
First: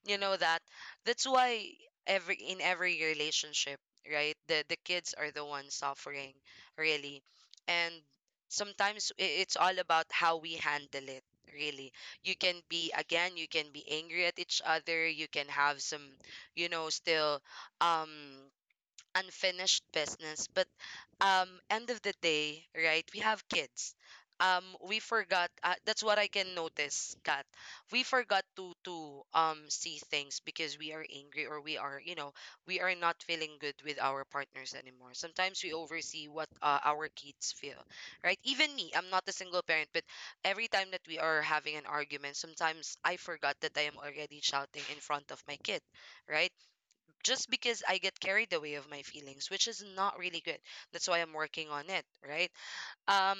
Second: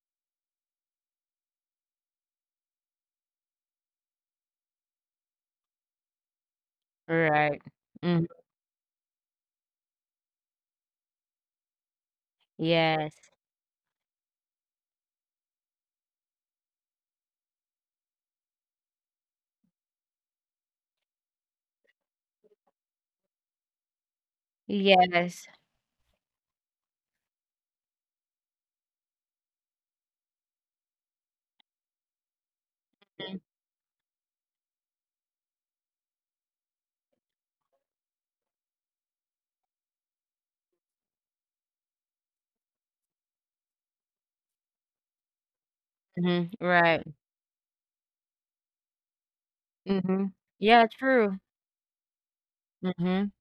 you know that that's why, every in every relationship, right, the kids are the ones suffering, really. Right. And Mhm. sometimes it's all about how we handle it, really. You can be, Yes. again, you can be angry at each other, you can have some, still, um unfinished business, but end of the day, right, we have kids. um we Yes. forgot, that's what I can notice, Kat. We forgot to see things because we are angry, or we are not Mm, feeling good with our partners anymore. Sometimes we oversee what our kids feel, right? Even me, I'm not a single parent, but every time that we are having an argument, sometimes I forgot that I am already shouting in front of my kid, mhm. right, Right. just because I get carried away of my feelings, which is not Mhm. really good. Yeah, That's why I'm true. working on it, right? Mhm. Um,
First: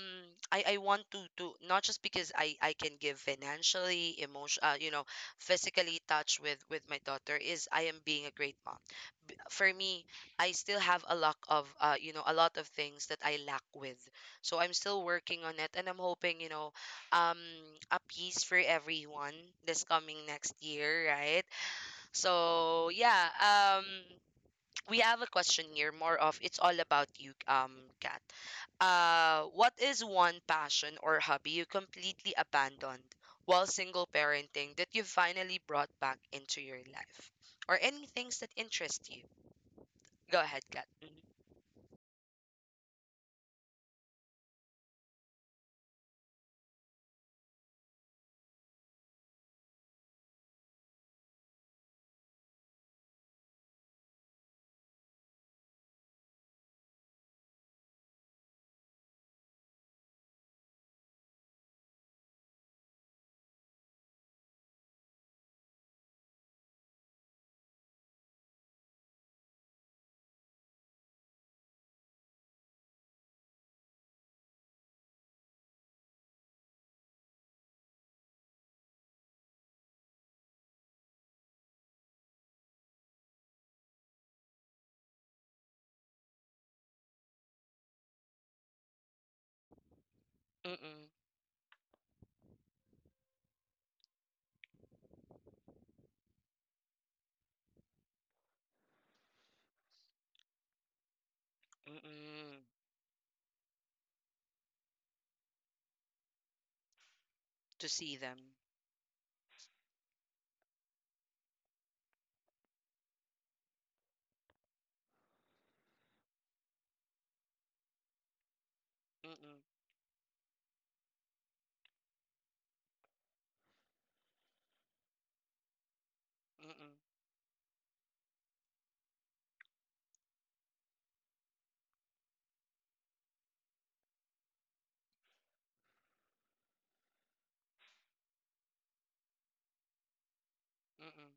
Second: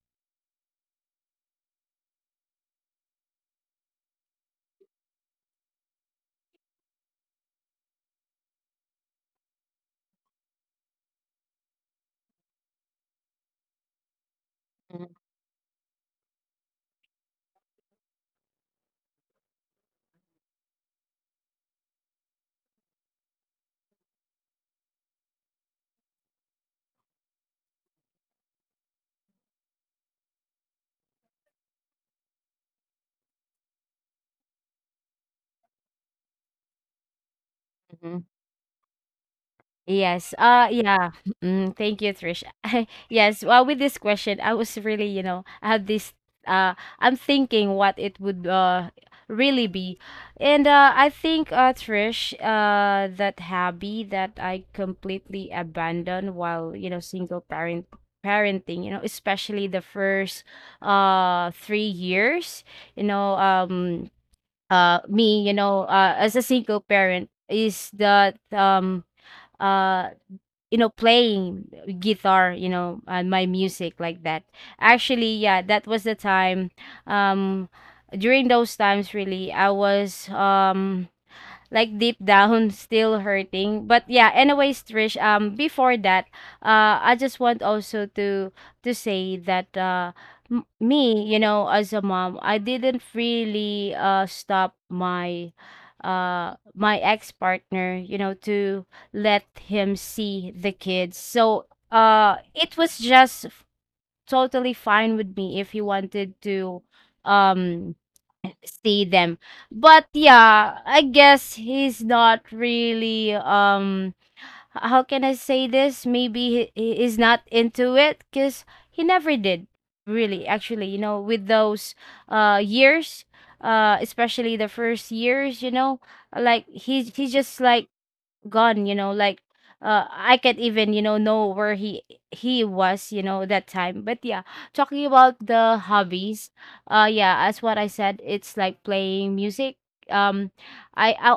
I want to not, just because I can give financially, emotion, physically touch with my daughter is I am being a great mom. For me, I still have a lot of you know, a lot of things that I lack with. So I'm still working on it, and I'm hoping um, a piece for everyone this coming next year, right? So yeah, um we have a question here, more of it's all about you, Kat. What is one passion or hobby you completely abandoned while single parenting that you finally brought back into your life, or any Mhm. things that interest you? Yes. Go ahead, Kat. Mm, Yeah. Mm, thank you, Trish. Yes. Well, with this question, I was really, you know, I had this, I'm thinking what it would really be. And I think, Trish, that hobby that I completely abandoned while, you know, single parent parenting, you know, especially the first 3 years, you know, me, you know, as a single parent, is that, uh you know, playing guitar, you know, and my music, like that. Actually, yeah, that was the time, um during those times, really, I was, like, deep down still hurting. But yeah, anyways, Trish, before that, I just want also to say that, mm-mm, me, you know, as a mom, I didn't really stop my, my ex-partner, you know, to let him see the kids. So mm-mm. it was just totally fine with me if you wanted to To um see them. see them. But yeah, I guess he's not really how can I say this? Maybe he is not into it cuz he never Mm-mm, did really, actually, you know, with those years, especially the first years, you know, like mm-mm, he's just like gone, you know, like I can't even, you know where he was, you know, that time. But yeah, talking about the hobbies, yeah, as what I said, it's like playing music, um mm-mm. I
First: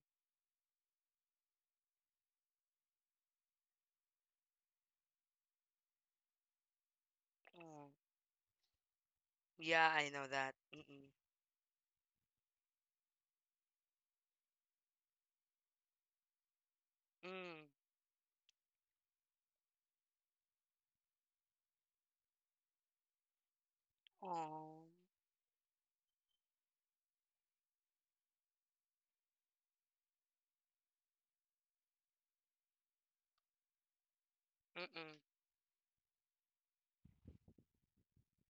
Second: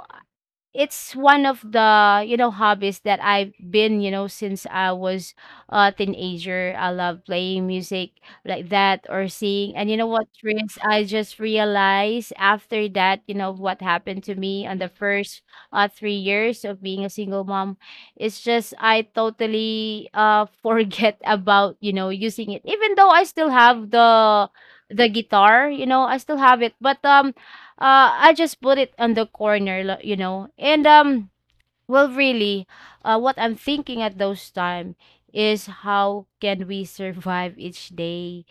it's one of the, you know, hobbies that I've been, you know, since I was a teenager. I love playing Oh. music like that or singing. And Yeah, you know I know what, that. Tris, I Mm-mm, just realized after that, you know, what happened to me on the first 3 years of being a single mm. mom. It's just I totally forget about, you know, using it, even though I still have the Oh, the guitar. You know I still have it, but I just put it on the corner, you know. And well, really, what I'm thinking at those time mm-mm. is how can we survive each day?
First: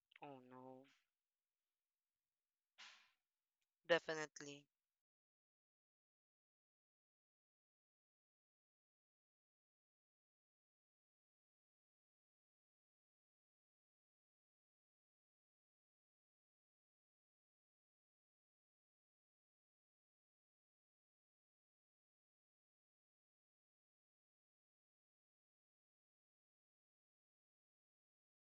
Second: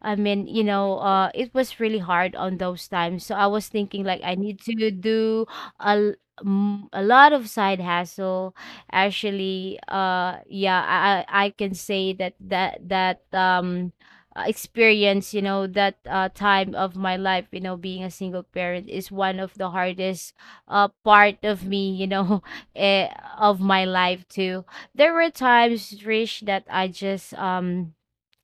I Oh mean, you no, know, it was really hard on those times. So I was thinking like I need definitely. to do a l- a lot of side hustle. Actually, yeah, I can say that experience, you know, that time of my life, you know, being a single parent is one of the hardest part of me, you know, eh, of my life too. There were times, Trish, that I just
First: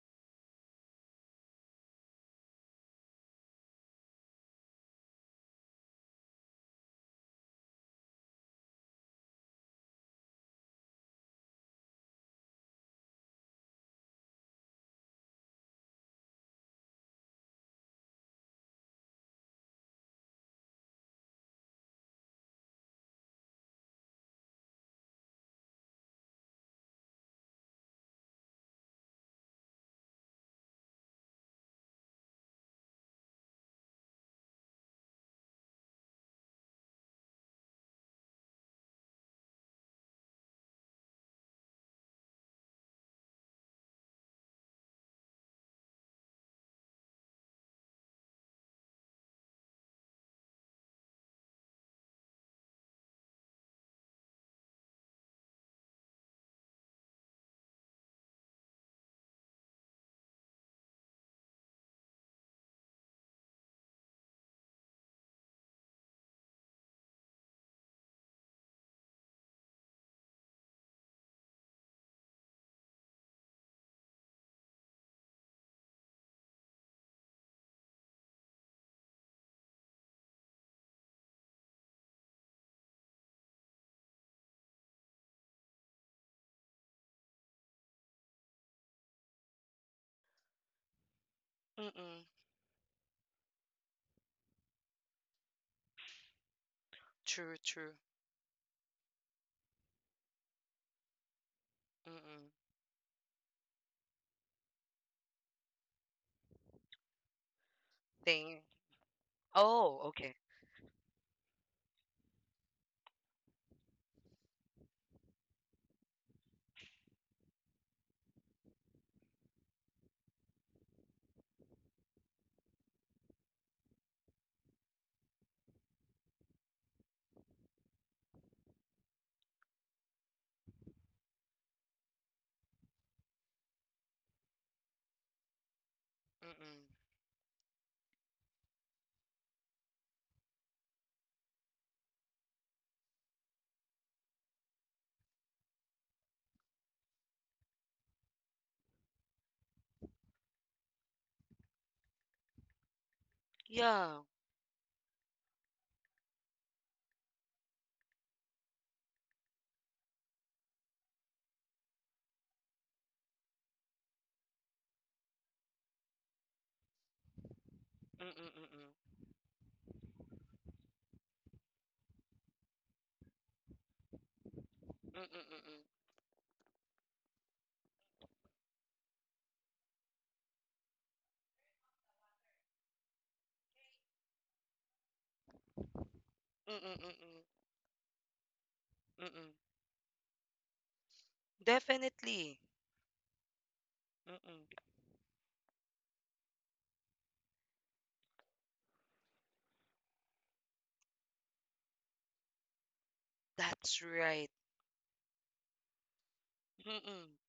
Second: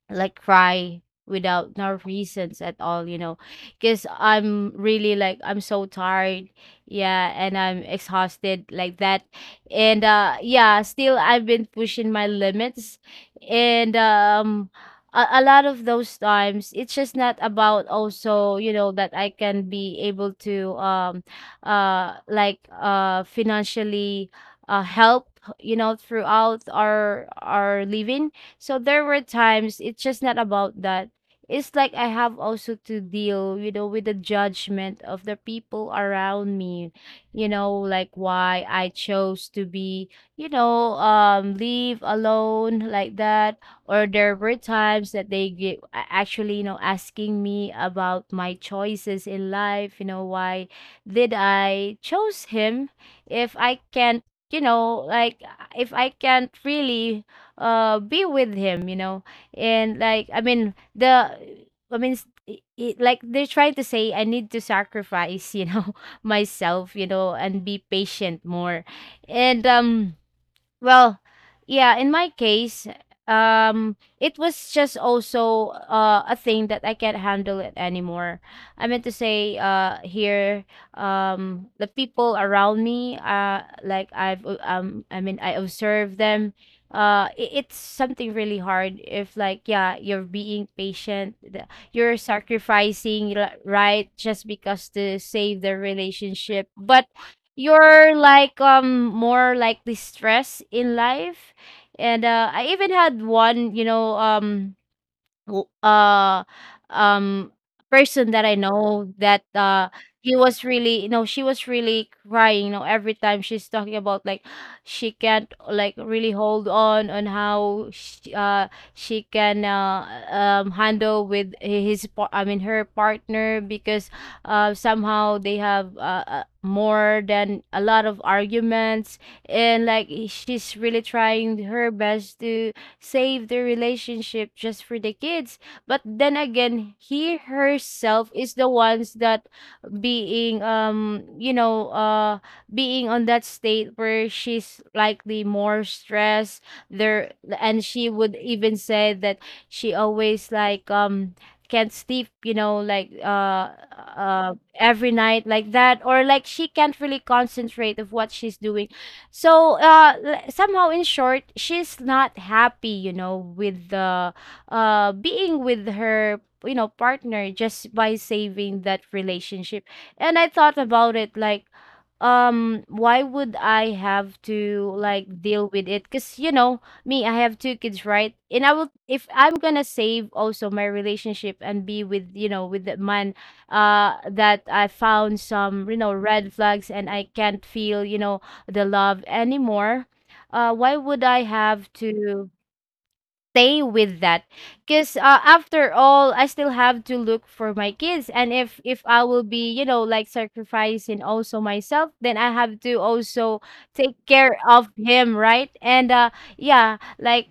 like cry without no reasons at all, you know, because I'm really like I'm so tired. Yeah, and I'm exhausted like that. And yeah, still I've been pushing my limits. And a lot of those times it's just not about, also, you know, that I can be able to like financially help, you know, throughout our living. So there were times it's just not about that. It's like I have also to deal, you know, with the judgment of the people around me, you know, like why I chose to be, you know, leave alone like that. Or there were times that they get, actually, you know, asking me about my choices in life, you know, why did I chose him if I can't, you know, like if I can't really be with him, you know. And like, I mean, like, they're trying to say I need to sacrifice, you know, myself, you know, and be patient more. And well, yeah, in my case, it was just also a thing that I can't handle it anymore. I meant to say, here, the people around me, like I mean, I observe them. It's something really hard if, like, yeah, you're being patient, Mm-mm. you're sacrificing, right, just because to save the relationship, but True, true. you're like more like distressed in life. And Mm-mm. I even had one, you know, know uh um person that I Thing. know that Oh, okay. he was really, you know, she was really crying, you know, every time she's talking about like she can't like really hold on how she can handle with his I mean her partner, because somehow they have more than a lot of arguments. And like she's really trying her best to save the relationship just for the kids. But then Mm-mm. again he herself is the ones that being you know, being on that state where she's likely more stressed there. And she would even say that she always like can't sleep, you know, like Yeah. Every night like that, or like she can't really concentrate of what she's doing. So somehow, in short, she's not happy, you know, with the being with her, you know, partner, just by Mm-mm, saving that mm-mm. relationship. And I thought about it like, why would I have to Mm-mm, like deal mm-mm. with it? Because, you know, me, I have two kids, right? And I will, if I'm gonna save also my relationship and be with, you know, with the man that I found some, you know, red flags, Mm-mm, and I mm-mm. can't feel, you know, the love Mm-mm. anymore. Uh why would I have to Definitely. stay with that? Mm-mm. Because after all, I still have to look for my kids, and if I will be, you know, like sacrificing also myself, then I have to also That's take right. care of him, right? And yeah, Mm-mm. like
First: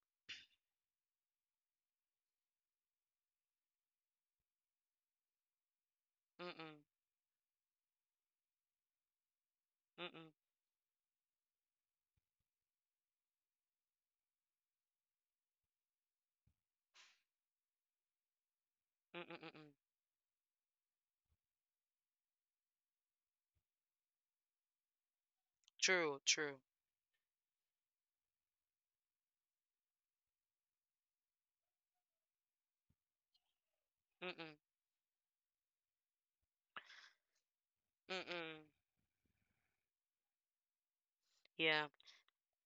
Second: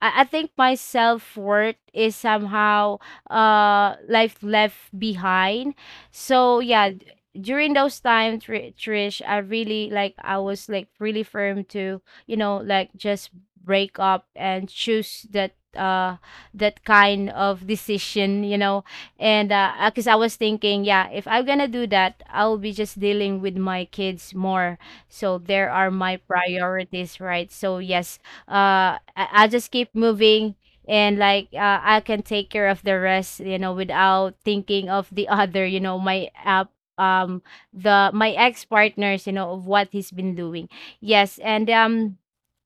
I think my self worth is somehow life left behind. So Mm-mm. yeah, during those times, Trish, I really like Mm-mm. I was like really firm to, you know, like just break up and choose that, that kind of decision, you know. Mm-mm, And mm. because I was thinking, yeah, if I'm gonna do that, I'll be just dealing with my kids more, so there are my True, true. priorities, right? So yes, I'll just keep moving, and like, I can take care of the rest, you know, without Mm-mm. thinking of the other, you know, my app um the my Mm-mm. ex partners, you know, of what he's been doing. Yes. And Yeah.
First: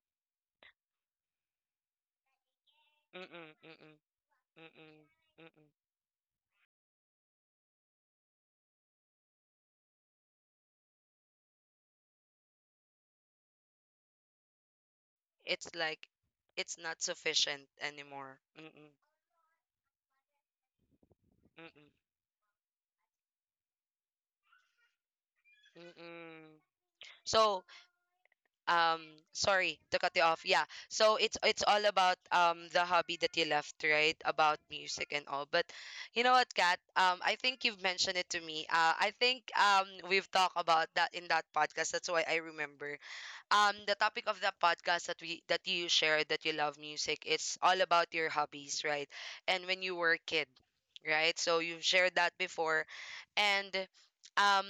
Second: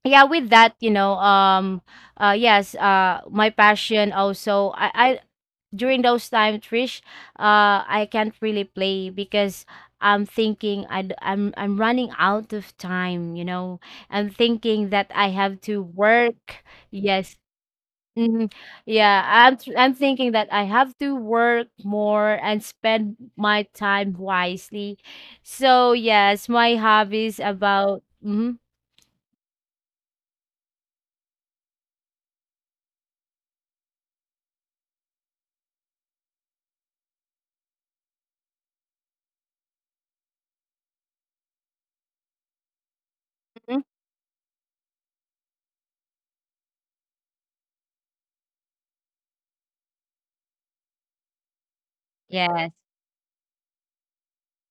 yeah, with that, you know, yes, my Mm-mm, mm-mm. passion also, Mm-mm. I Mm-mm. during those times, Trish, I can't really play because I'm thinking, I, am I'm running out of time, you know. I'm thinking that I have It's to like work. it's not Yes. sufficient anymore. Mhm. Mm-mm. Yeah, I'm I'm thinking that I have to work Mm-mm. more and spend my time wisely. So yes, Mm-mm. my hobbies So, about. Mhm. um sorry to cut you off. Yeah, so it's all about the hobby that you left, right, about music and all. But you know what, Kat, I think you've mentioned it to me, I think, we've talked about that in that podcast, that's why I remember Mhm. the topic of the podcast, that you shared, that you love music, it's all about your hobbies, right, and when you were a kid, right? So you've shared that Yes. before. And um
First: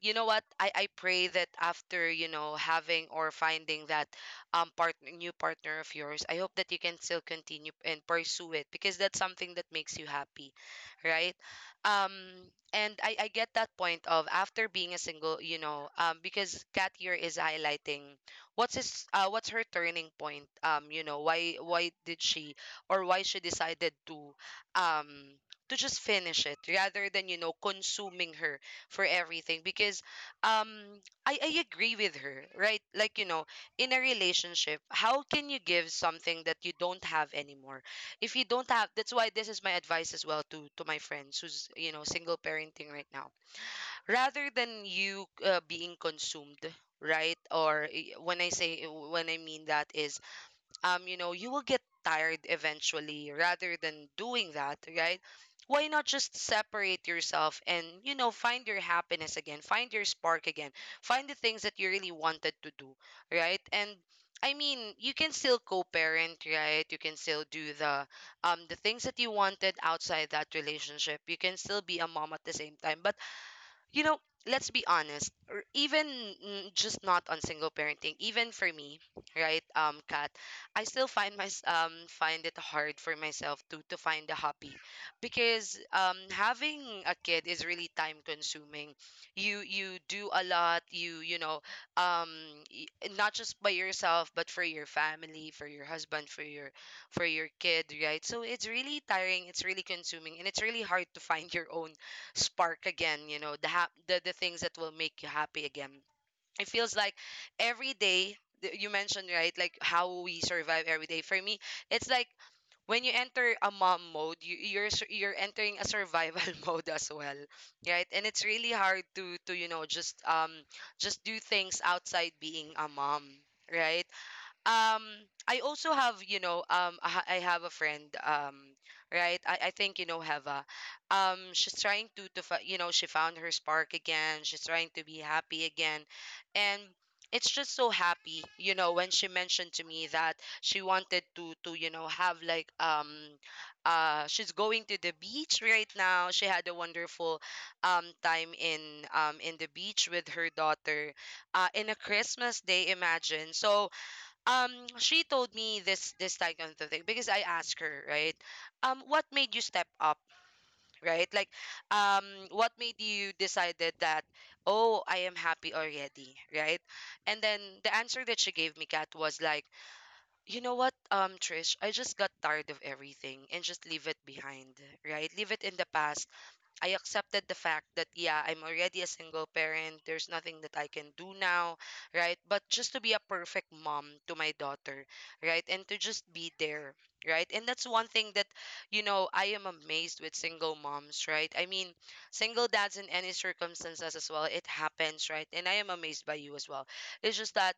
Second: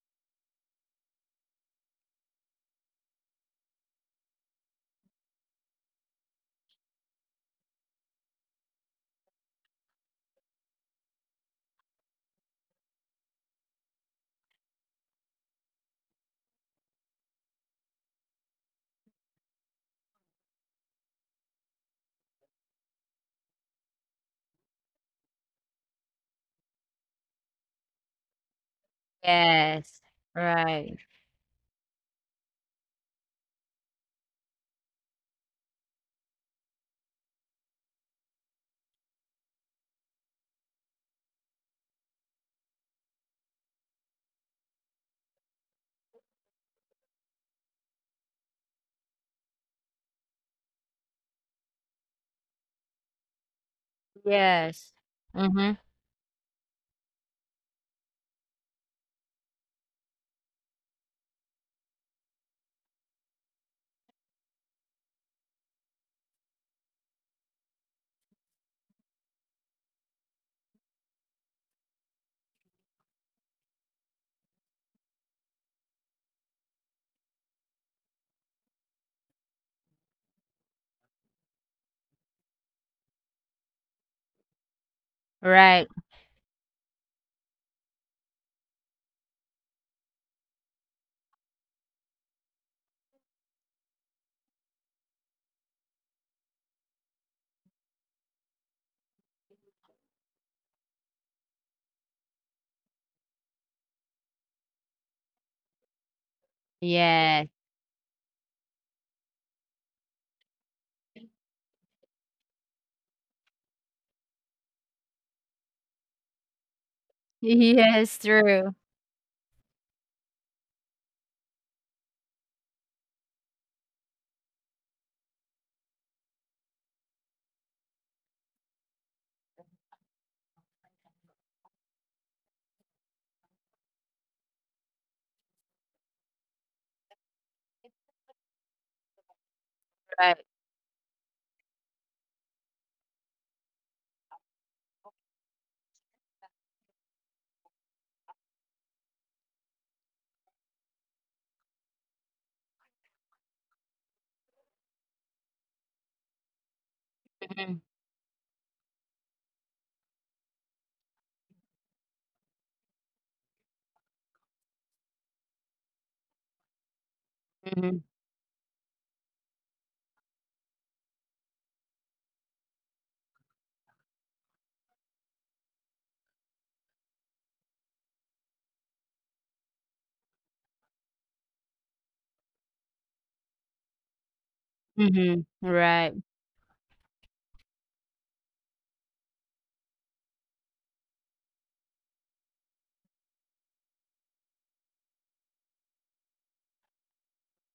you know what, I pray that, after having or finding that, partner new partner of yours, I hope that you can still continue and pursue it, because that's something that makes you happy, right? um and I get that point of, after being a single, because cat here is highlighting what's his, what's her turning point, why did she, or why she decided to, um to just finish it, rather than, consuming her for everything, Yes. because um Right. I agree with her, right? Like, in a relationship, how can you give something that you don't have anymore? If you don't have, that's why this is my advice as well to my friends who's, single parenting right now. Rather than you, being consumed, right? Or when I say, when I mean that, is you will get tired eventually, rather than doing that, Yes. right? Mhm. Why not just separate yourself and, find your happiness again, find your spark again, find the things that you really wanted to do, right? And, I mean, you can still co-parent, right? You can still do the things that you wanted outside that relationship. You can still be a mom at the same time, but, you know, let's be honest, or even, just, not on single parenting, even for me, right, Kat, I still find my find it hard for myself to find a hobby because Right. Having a kid is really time consuming. You do a lot, um y- not just by yourself but for your family, for your husband, for your kid, right? So it's really tiring, it's really consuming, and it's really hard to find your own spark again, you know, the things that will make you happy again. It feels like Yes. every day. You mentioned, right, like how we survive every day. For me it's like when you enter a mom mode, you're you're entering a survival mode as well, right? Yes, And it's really true. hard to you know, just do things outside being a mom, right? um I also have, you know, I have a friend, right, I think you know Heva. She's trying you know, she found her spark again. She's trying to be happy again. And it's just so happy, you know, when she mentioned to me that Right. she wanted to you know, have like, she's going to the beach right now. She had a wonderful time in the beach with her daughter, in a Christmas day, imagine. So, um she told me this, this type of thing because I asked Mhm. her, right? What made you step up, right? Like, um, what made you decided that, oh, I am happy already, right? And then the Mhm. answer that she gave me, Kat, was like, you know what, Trish, I just got tired of everything and just leave it behind, right? Leave it in the past. I accepted the fact that, yeah, I'm already a single parent. There's nothing that I can do now, right? But just to be a perfect mom to my daughter, Mhm. right? And to Right. just be there, right? And that's one thing that, you know, I am amazed with single moms, right? I mean, single dads in any circumstances as well, it happens, right? And I am amazed by you as well. It's just that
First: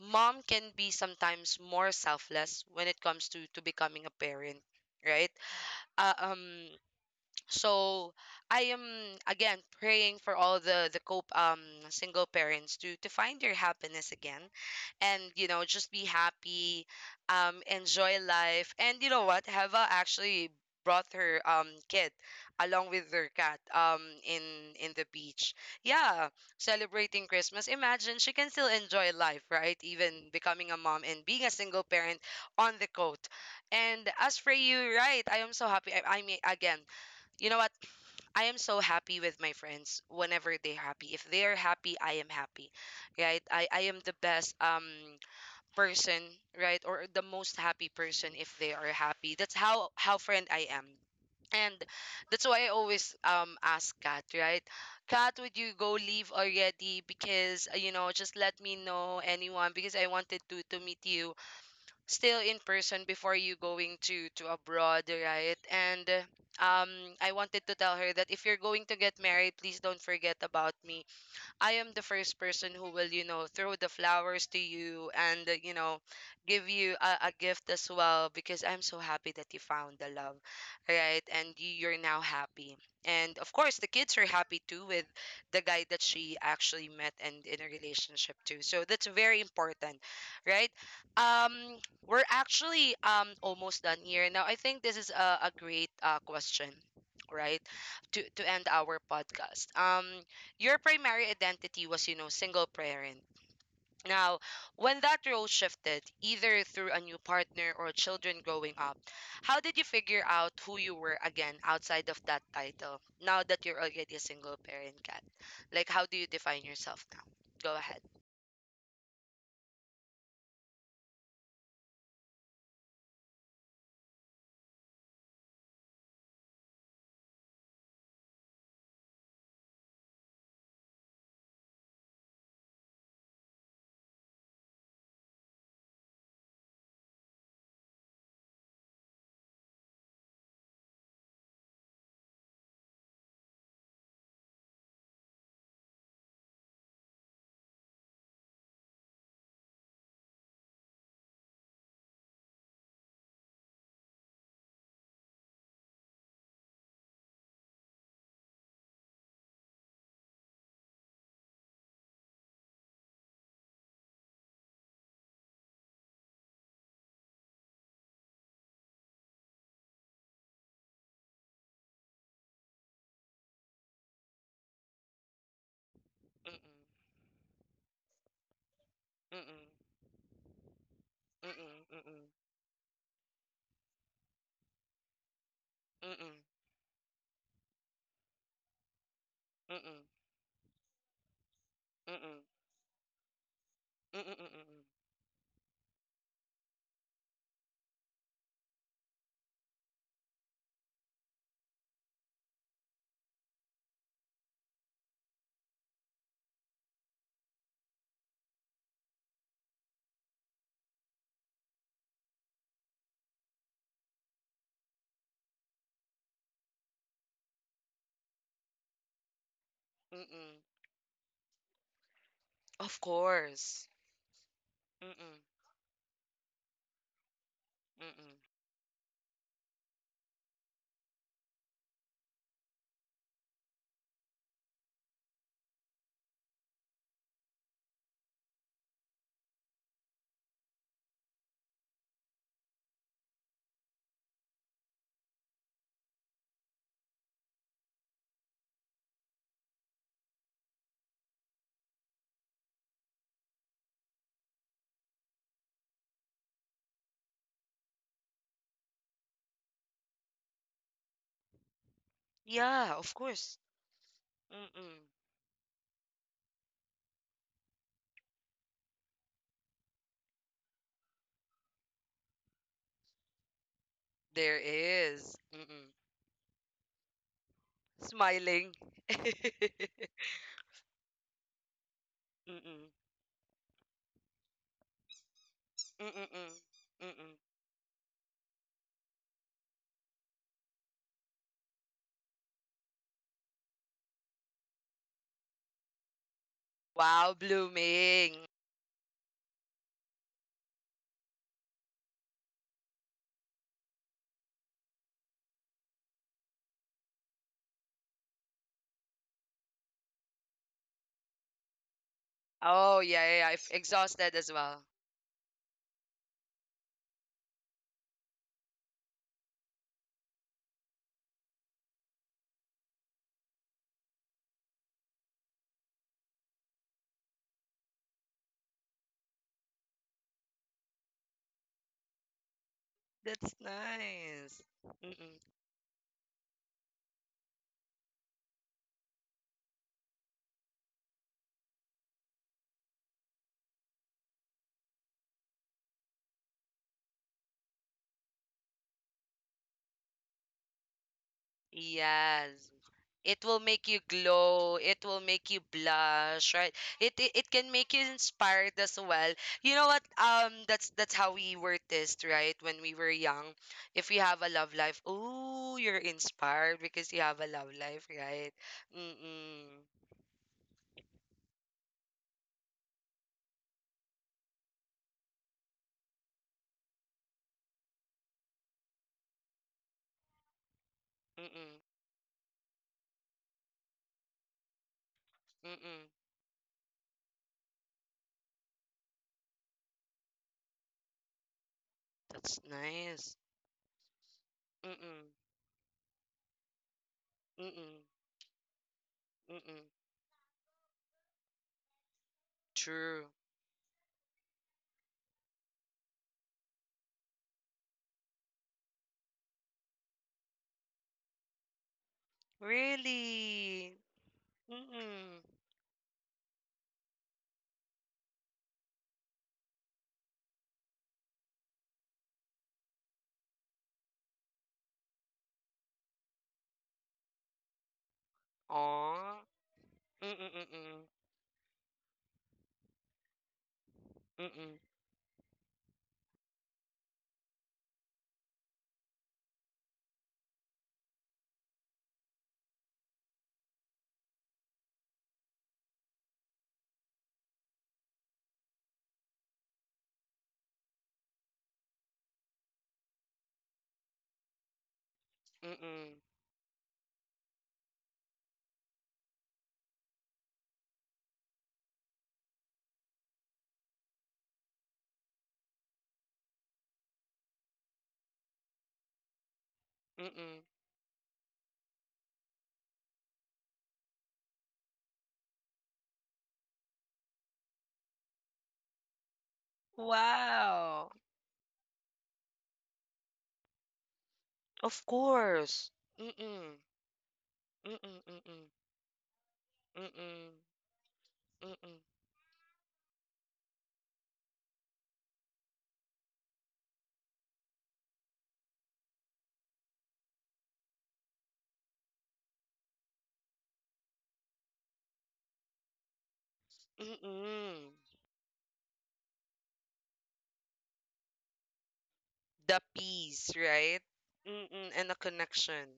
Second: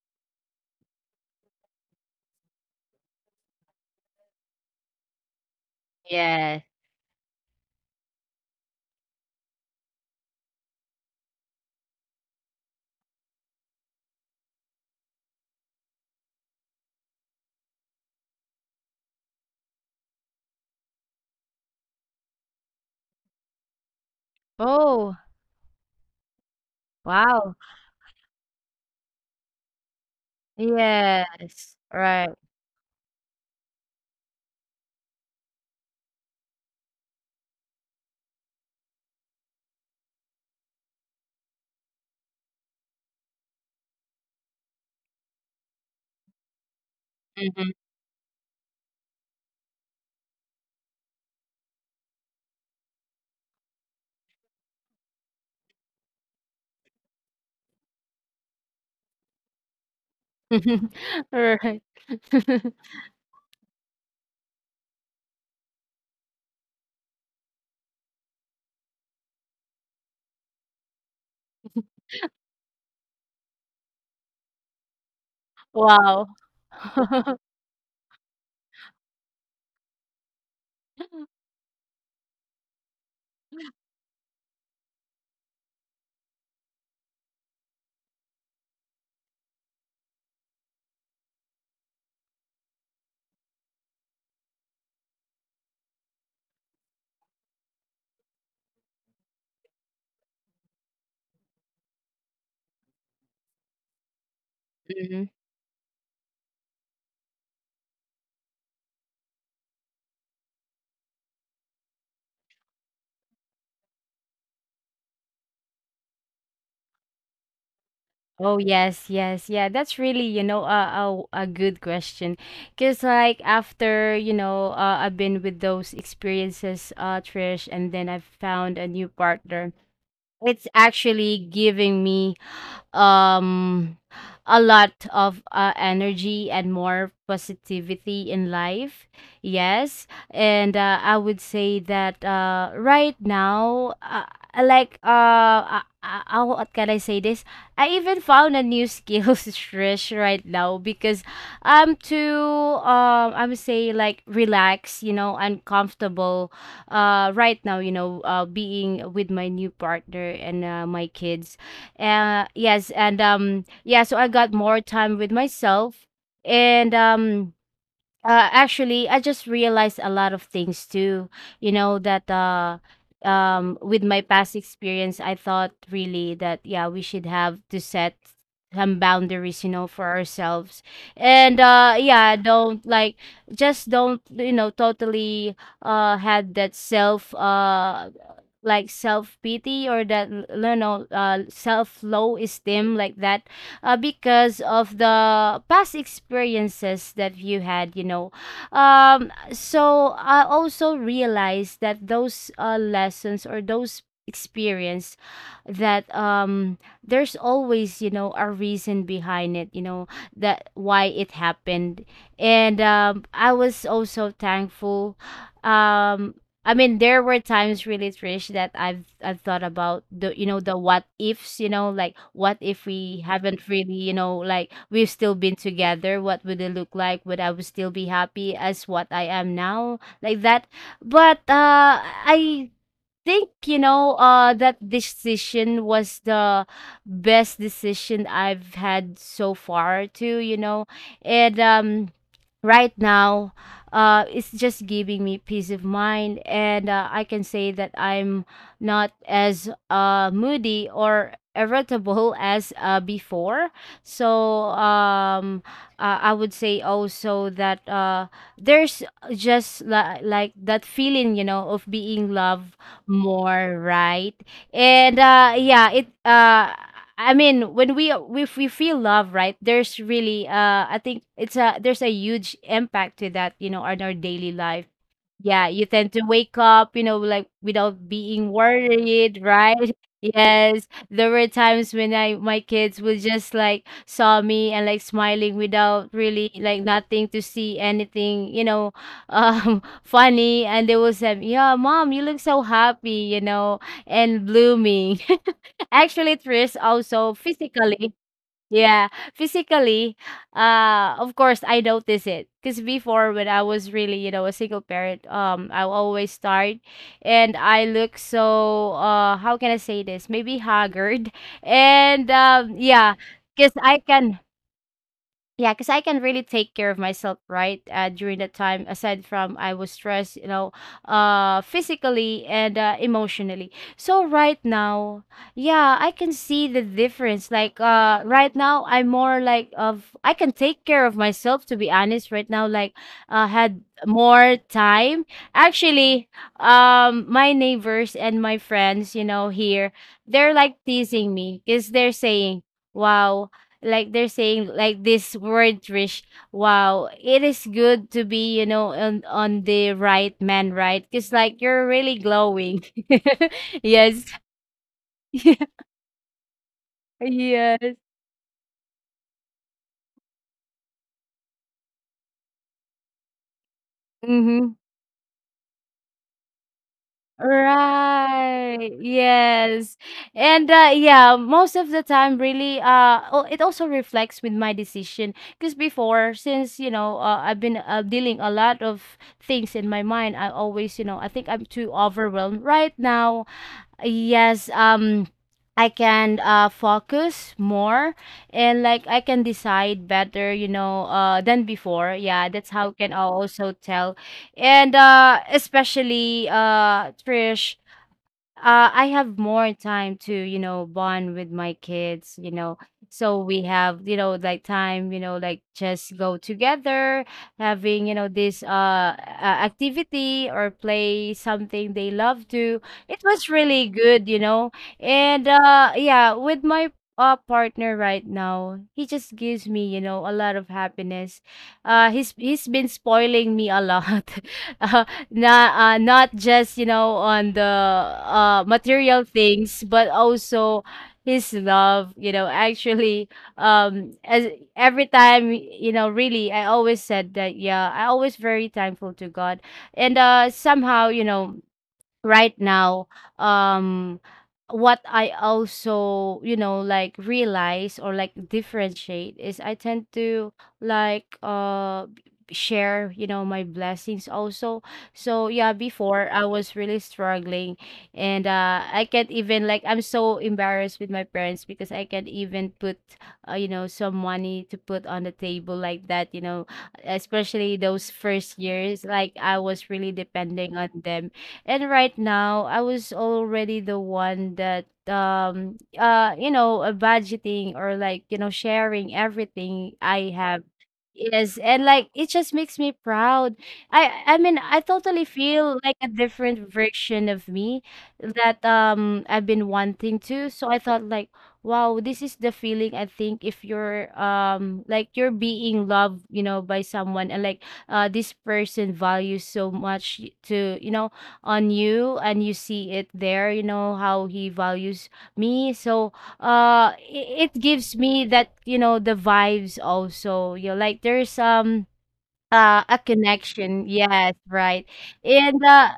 mom can be sometimes more selfless when it comes to becoming a parent, right? uh, Yes. um so I am again praying for all the cope single parents to find their happiness again, and you know, just be happy, enjoy life. And you know what, Heva actually brought her kid along with their cat in the Oh, beach, yeah, celebrating wow. Christmas. Imagine, she can still enjoy life, right, even becoming a mom and being a Yes. single parent Right. on the coast. And as for you, right, I am so happy. I mean, again, you know what? I am so happy with my friends whenever they're happy. If they're happy, I am happy. Right? I am the best person, right? Or the most Mhm. happy person if they are happy. That's how friend I am. And that's why I always ask Kat, right? Kat, would you go leave already? Because you know, just let me know anyone because I wanted to meet you Right. still in person before you going to abroad, right? And um I wanted to tell her that if you're going to get married, please don't forget about me. I am the first person who will, you know, throw the flowers to you and, you know, Wow. give you a gift as well because I'm so happy that you found the love, right? And you're now happy. And of course, the kids are happy too with the guy that she actually met and in a relationship too. So that's very important, right? Um, we're actually almost done here. Now, I think this is a great question, right? To end our podcast. Your primary identity was, you know, single parent. Now, when that Mhm. role shifted, either through a new partner or children growing up, how did you figure out who you were again outside of that title, now that you're already a single parent, Cat? Like, how do you define yourself now? Go ahead. Oh yes, yes, yeah. That's really, you know, a good question. Cause like after, you know, I've been with those experiences, Trish, and then I've found a new partner. It's actually giving me um a lot of energy and more positivity in life. Yes, and I would say that right now, I like, what can I say this? I even found a new skills, Trish, right now, because I'm too I'm say like relaxed, you know, uncomfortable right now, you know, being with my new partner and my kids. Yes, and yeah, so I got more time with myself, and actually, I just realized a lot of things too. You know that, with my past experience, I thought really that, Mm-mm, yeah, we should have to set some boundaries, mm-mm, you know, for ourselves, and mm-mm, mm-mm, yeah, don't like, just don't, you know, totally had that self, like self mm-mm, pity, mm-mm, or that you know, self low mm-mm, esteem like that, mm-mm, because mm-mm, of the past experiences that you had, you know. So I also realized that those, lessons, or those experience, that there's always, you know, a reason behind it, you know, that why it happened. And I was also thankful. um I mean, there were times really, Trish, that I've thought about the, you mm-mm. know, the what ifs, you know, like what if Of we haven't course. really, you know, like we've still Mm-mm, been together, what would it look like? Would I would still be mm-mm. happy as what I am now? Like that. But I think, you know, that decision was the best decision I've had so far too, you know. And right now, it's just giving me peace of mind, and I can say that I'm not as moody or irritable as before. So I would say also that there's just, like, that feeling, you know, of being loved Yeah, of course. more, right? Mm-mm. And yeah, it, I mean, when we if we feel love, right? There's really, I think it's a there's a huge impact to that, you know, on our daily There life. is. Yeah, you Mm-mm. tend to wake up, you know, like without being Smiling. worried, right? Yes, there were times when I my Mm-mm. kids would just like saw me and like smiling without really Mm-mm-mm. like nothing Mm. to see anything, you know, funny, and they will say, yeah, mom, you look so happy, you know, and blooming. Actually, Tris, Wow, also physically. blooming. Yeah, physically, of course I notice it, because before, when I was really, you know, a single parent, I will always start, and I look so, how can I say this, maybe haggard. And Oh, yeah. yeah, yeah, yeah. If because I exhausted can as well. Yeah, because I can really take care of myself, right? During that time, aside from I was stressed, you know, physically and emotionally. So right now, yeah, I can see the difference. Like right now, I'm more like of I can take care of myself. To be honest, right now, like That's had nice. more time. Mm-mm. Actually, my neighbors and my friends, you know, here, they're like teasing me because they're saying, "Wow." Like they're saying like this word, Trish, wow, it is good to be, you know, on the right man, right? Because like you're really Yes. glowing. It will make you Yes. glow. It will make you blush, right? It can make Yes, you inspired as well. You know what? That's how we were test, right? When we were young, if you have a mm-hmm. love life, oh, you're inspired because you have a love life, right? Right, Mm-mm. yes. And yeah, most of the time, really, it also reflects with my decision. Because before, since, you know, I've been dealing a lot of things in my mind, I always, you know, I think I'm Mm-mm. too overwhelmed. Right now, yes. I Mm-mm. can focus more and like I can decide better, you know, than before. Yeah, That's that's how can I nice. also tell. And Mm-mm. Especially, Trish, Mm-mm. I have more Mm-mm. time to, you know, bond with my kids, you know. True. So we have, you know, like time, you know, like just go together, having, you know, this activity or play something they love to. It was really Really? good, you know. Mm-mm. And yeah, with my partner right now, he just gives me, you know, a lot of happiness. He's been spoiling me a lot. Uh, not just, you know, on the material Aw. things, but also Mm-mm-mm. his love, you know. Actually, as Mm-mm. every time, you know, really, I always said that, yeah, I always very thankful to God. And somehow, you know, right now, um what I also, you know, like realize or like differentiate is I tend to like share, you know, my blessings also. So yeah, Mm-mm. before I was really struggling. And I can't even like I'm so embarrassed with my parents because I can't even put you know, some money to put on the table like that, you know, especially those first years like I was really Mm-mm. depending on them. And right now, I was already the one that you know, budgeting or like, you know, sharing everything I have. Wow. Yes, and like it just makes me proud. I mean, I Of totally feel course. like a different Mm-mm. version of me Mm-mm. that Mm-mm. I've been wanting Mm-mm. to. So I thought like, Mm-mm. wow, this is the feeling I think if you're like you're being loved, you know, by someone. And like this person values so much to, you know, on you, and you see it there, you know, how he values me. So it Mm-mm. gives me that, you know, the vibes also, you know, like there's The a peace, connection. right? Yes, right. Mm-mm. And a And, connection.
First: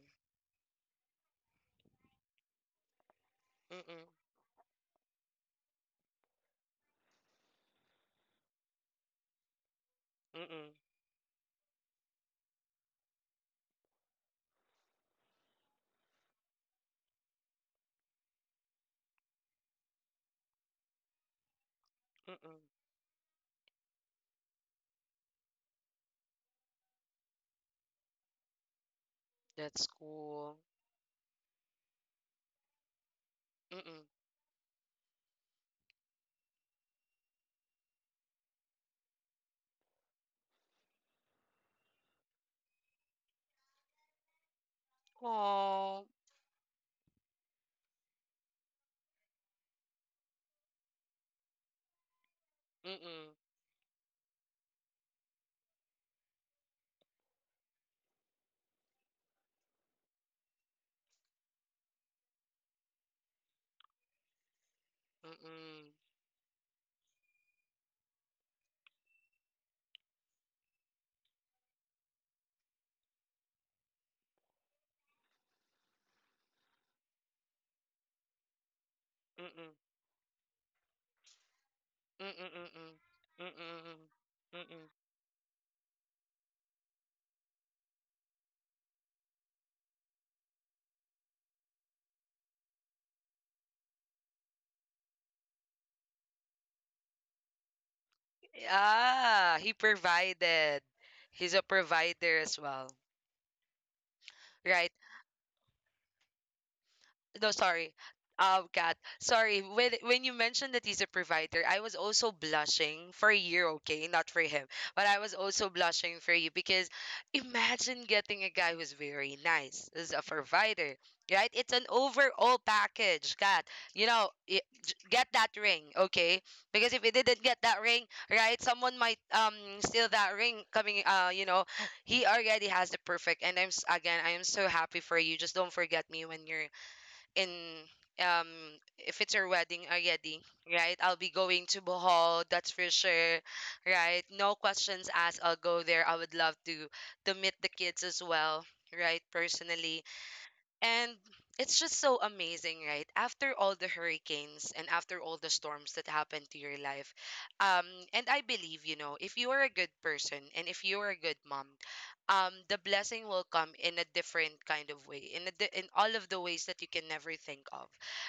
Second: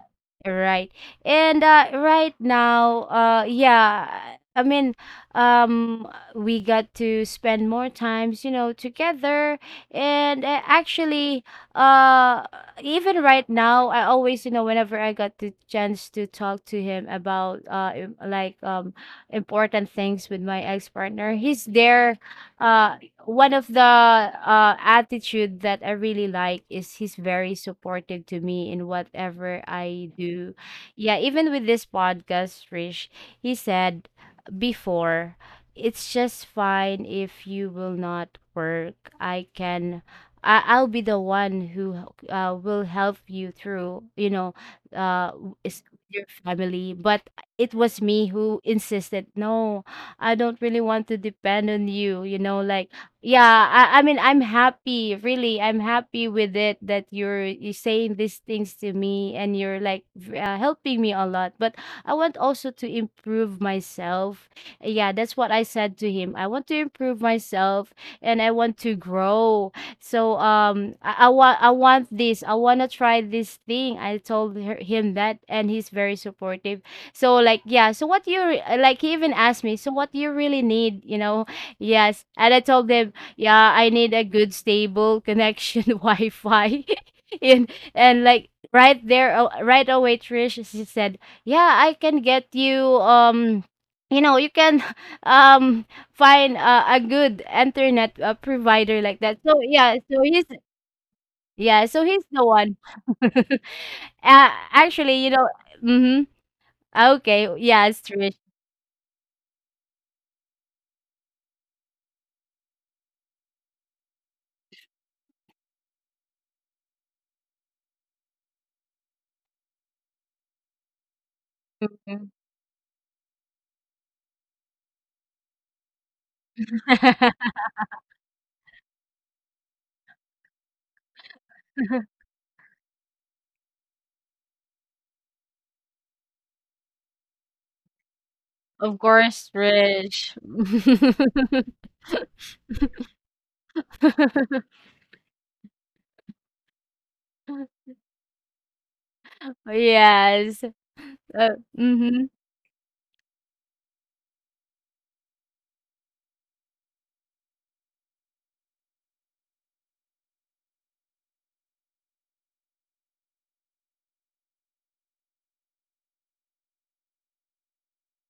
right. And, right now, Mm-mm. yeah, I mean, um, we got to spend more times, you know, together. And Mm-mm. actually, uh, even right now, I always, you know, whenever I got the chance to talk to him about, important things with my ex partner, he's there, Mm-mm. uh, one of the attitude that I really like is he's very supportive to me in whatever That's I do. cool. Yeah, even with this podcast, Rish, he Mm-mm. said before, it's just fine if you will not work. I'll be the one who will help you through, you know, w- is Aw. your family. But it was me who insisted, no, I don't really want to depend on you, you know, like Mm-mm. yeah, I mean, I'm happy, really. I'm happy with it that you're, you saying these things to me, and you're like helping me a lot. But I want also to improve myself. Yeah, that's what I Mm-mm. said to him. I want to improve myself and I want to grow. So I want this. I want to try this thing. I told her, him that, and he's very supportive. So like, yeah. So what you like? He even asked Mm-mm. me. So what do you really need? You know, yes, and Mm-mm. I told Mm-mm. him. Yeah, I Mm-mm. need a good Mm-mm. stable connection. Wi-Fi. And like right there, right away, Trish, she said, "Yeah, I can get you, you know, you can um find a good internet provider like that." Ah, So he provided. He's a yeah, so he's provider the as one. well. uh, Right. actually, you know, mhm. Okay, No, sorry, yes, Trish. Kat. Sorry, when you mentioned that he's a provider, I was also blushing for you, okay, not for him, but I was also blushing for you because imagine getting a guy who's very nice as a provider, right? It's an Mhm. overall package, Kat. You know, get that ring, okay? Because if you didn't get that ring, right, someone might steal that ring coming, you know. He already has the perfect and again, I am so happy for you. Just don't forget me when you're in, um Of if it's your course, wedding Trish. already, right? I'll be going to Bohol, that's for sure, right? No questions asked, I'll go there. I would love to meet the kids as well, right? Personally. Yes. And Uh, it's just so mhm. amazing, right? After all the hurricanes and after all the storms that happen to your life. Um, and I believe, you know, if you are a good person and if you are a good mom, the blessing will come in a different kind of way, in, in all of the ways that you can never think of,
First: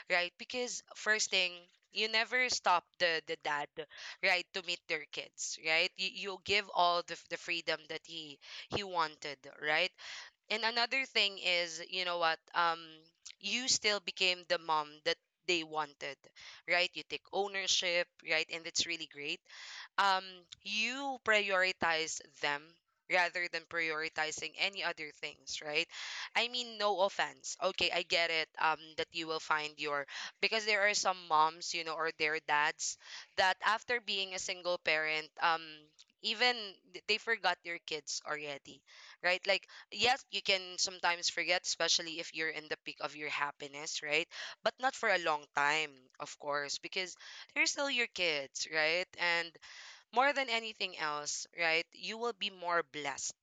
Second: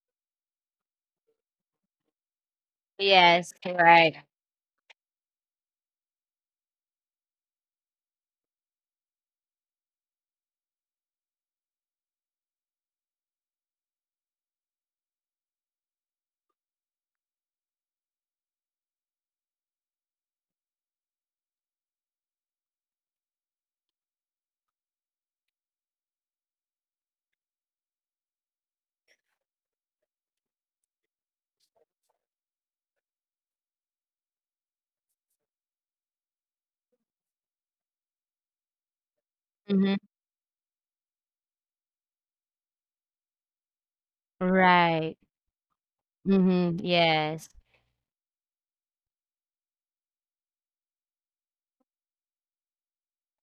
right? Because first thing, you never stop the Yes, dad, right. right, to meet their kids, right? You give all the, the freedom that he wanted, right? And another thing is, you know what? You still became the mom that they wanted, right? You take ownership, right? And it's really great, um, you prioritize them rather than prioritizing any other things, right? I mean, no offense. Okay, I get it. That you will find your because there are some moms, you know, or their dads that after being a single parent, even they forgot their kids already, right? Like, Mhm. yes, you can sometimes forget, especially if you're in the peak of your happiness, right? But not for Right. a long time, of Mhm. course, because Yes. they're still your kids, right? And more than anything else, right? You will be more blessed,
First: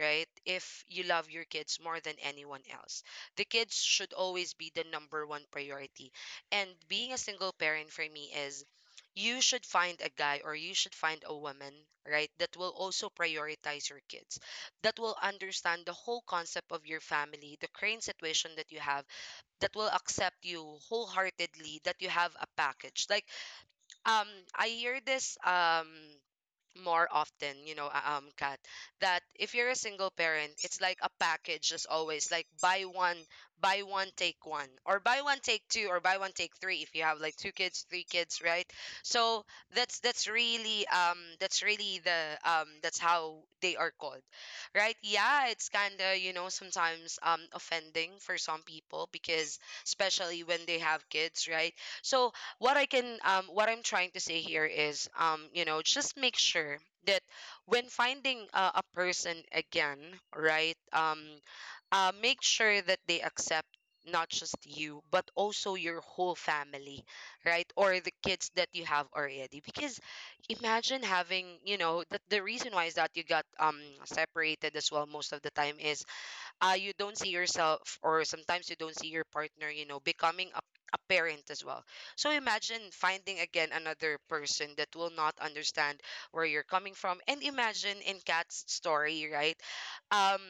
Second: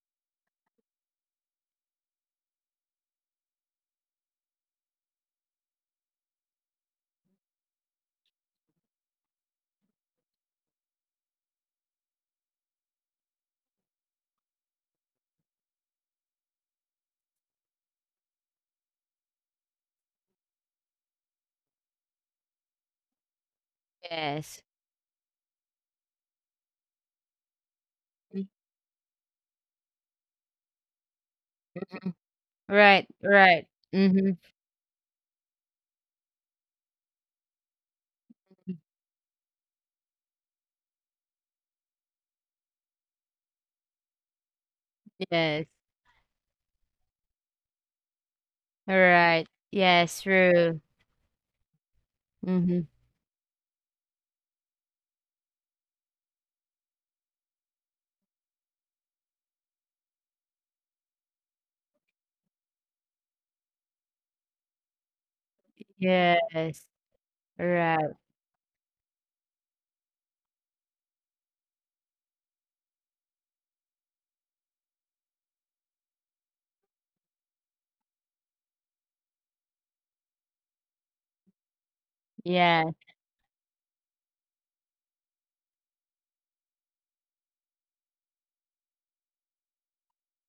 right? If you love your kids more than anyone else. The kids should always be the number one priority. And being a single parent for me is you should find a guy or you should find a woman, right? That will also prioritize your kids, that will understand the whole concept of your family, the current situation that you have, that will accept you wholeheartedly, that you have a package. Like, um, Yes. I hear this, more often, you know, Kat, that if you're a single parent, it's like a package as Mhm. always, like Right, right. buy one, Mhm. take one, or buy one, take two, or buy one, take three if you have like two kids, three kids, right? So that's really the that's how they are called. Right? Yeah, Yes. it's kinda, you know, sometimes offending for some people Right. because Yes, especially when they true. have kids, right? So what I Mhm. can what I'm trying to say here is you know just make sure that when finding a person again, right. Make sure that they accept not just you but also your whole Yes. family, right? Or the Right. kids that you have already, because imagine having, you know, that the reason why is that you got separated as well most of the time is you don't see yourself, or sometimes you don't see your partner, you know, becoming a parent as well. So imagine Yes. finding again another person that will not understand where you're coming from. And imagine in Kat's story, right? um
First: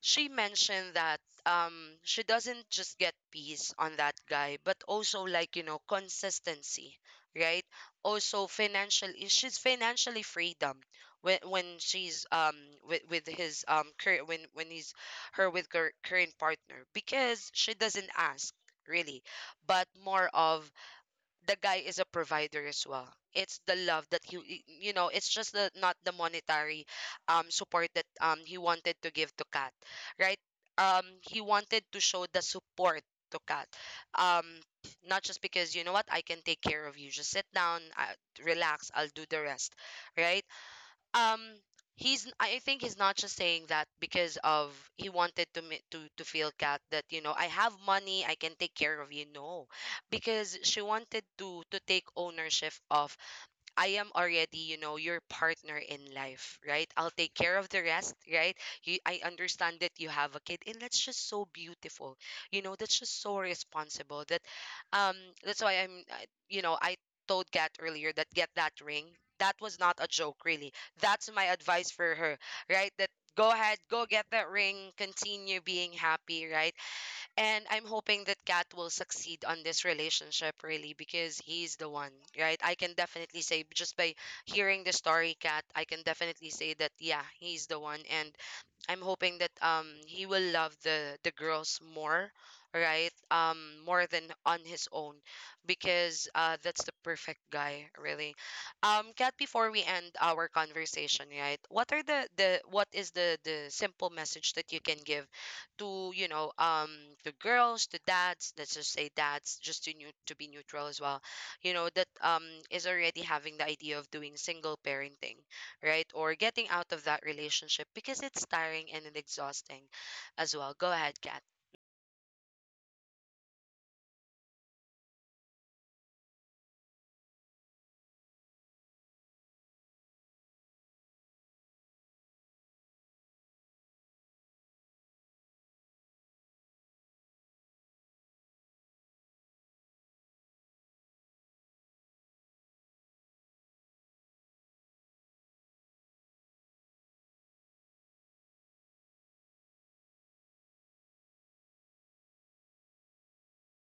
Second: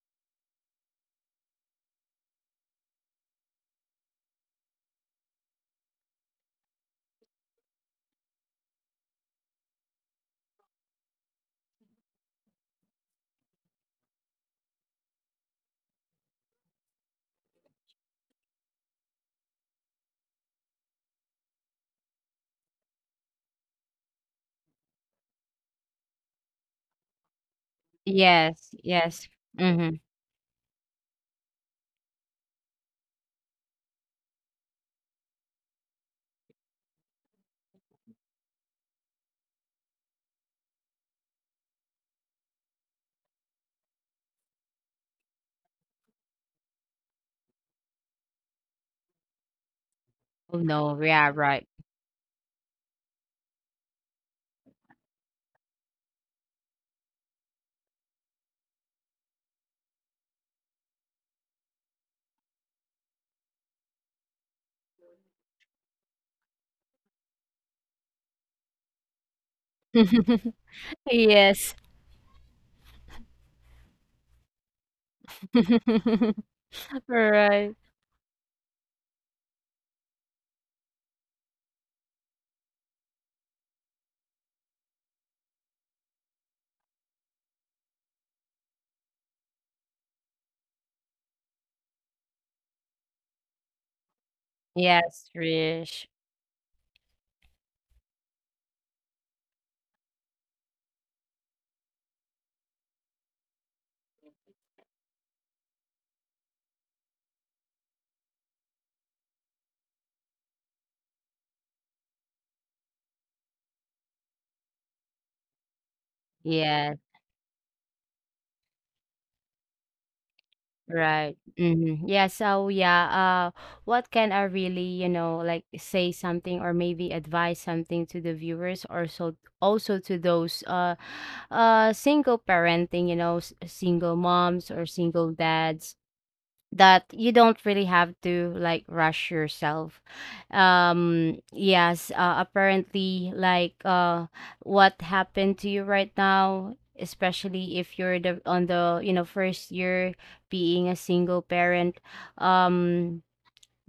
she mentioned that um she doesn't just get peace on that guy, but also, like, you know, consistency, right? Also financially, she's financially freedom when she's with, his when he's her with her current partner, because she doesn't ask, really, but more of the guy is a provider as well. It's the love that he, you know, it's just the, not the monetary support that he Yes. wanted to Yes. give to Kat, Mhm. right? He wanted to show the support to Kat, um not just because, you know what, I can take care of you, just sit down, relax, I'll do the rest, right? um he's, I think he's not just saying that because of, he wanted to me to feel Cat that, you know, I have money, I can take care of you. No, because Oh, she no. wanted Yeah, right. to take ownership of. I am already, you know, your partner in life, right? I'll take care of the rest, right? You, I understand that you have a kid, and that's just so beautiful. You know, that's just so responsible. Um, that's why I'm, you know, I told Kat earlier that get that ring. That was not a joke, really. That's my Yes. advice for her, right? That go ahead, go get that ring, continue being happy, right? And Right. I'm hoping that Kat will succeed on this relationship really, because he's the one, right? I can definitely say, just by hearing the story, Kat, I can definitely say that, yeah, he's the one. And I'm hoping that he will love the girls more, right? More than on his own, Yes, Rich. because that's the perfect guy, really. Kat, before we end our conversation, right? What are the what is the simple message that you can give to, you know, to girls, to dads, let's just say dads, just to new to be neutral as well. You know, that is already having the idea of doing single parenting, right? Or getting out Yes. of that relationship because it's tiring and exhausting as well. Go ahead, Right. Kat. Hmm. Yeah. So yeah. What can I really, you know, like say something or maybe advise something to the viewers, or so also to those single parenting, you know, single moms or single dads, that you don't really have to like rush yourself. Yes, apparently like what happened to you right now, especially if you're the on the, you know, first year being a single parent. um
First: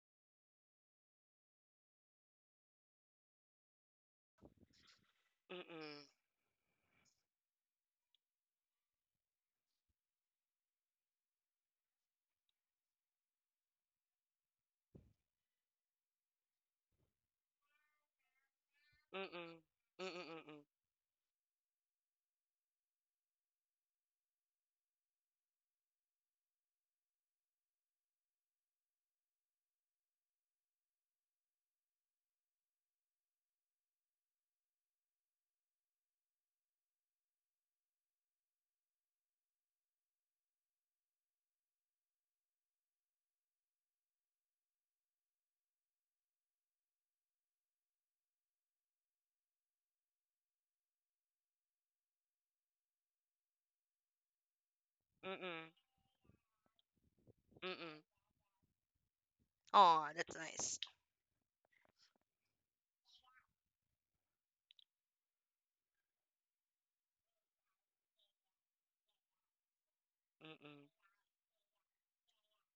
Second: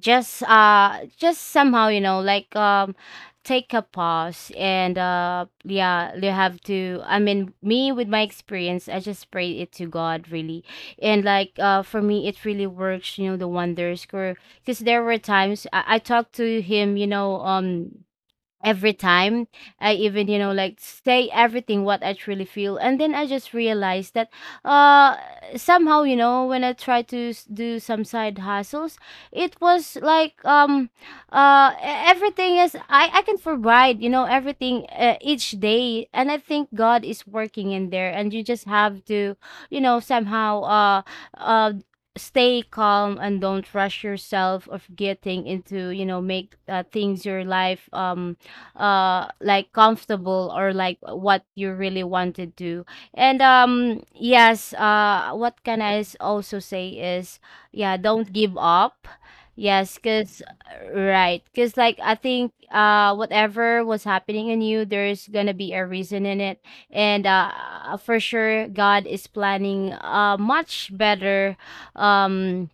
just somehow, you know, like take a pause. And Mm-mm. yeah, you have to, I mean, me with my experience, I just prayed it to God, really. And like for me it really works, you know, the wonders. Because there were times I talked to him, you know, every time, Mm-mm. I even, you know, Mm-mm. like say everything what I truly feel. And then I just realized that uh somehow, you know, when I tried to do some side hustles, it was like, uh e- everything is I can provide, you know, everything each day. And I think God is working in there, and you just have to, you know, somehow uh stay calm and don't rush yourself of getting into, you know, make things your life like comfortable or like what you really want to do. And yes, what Mm-mm. can I also say is, yeah, Mm-mm. don't give up. Yes, Oh, that's because nice. right, because like I think whatever was happening in you, there's gonna be a reason in it. And for sure God is planning Mm-mm. much better, um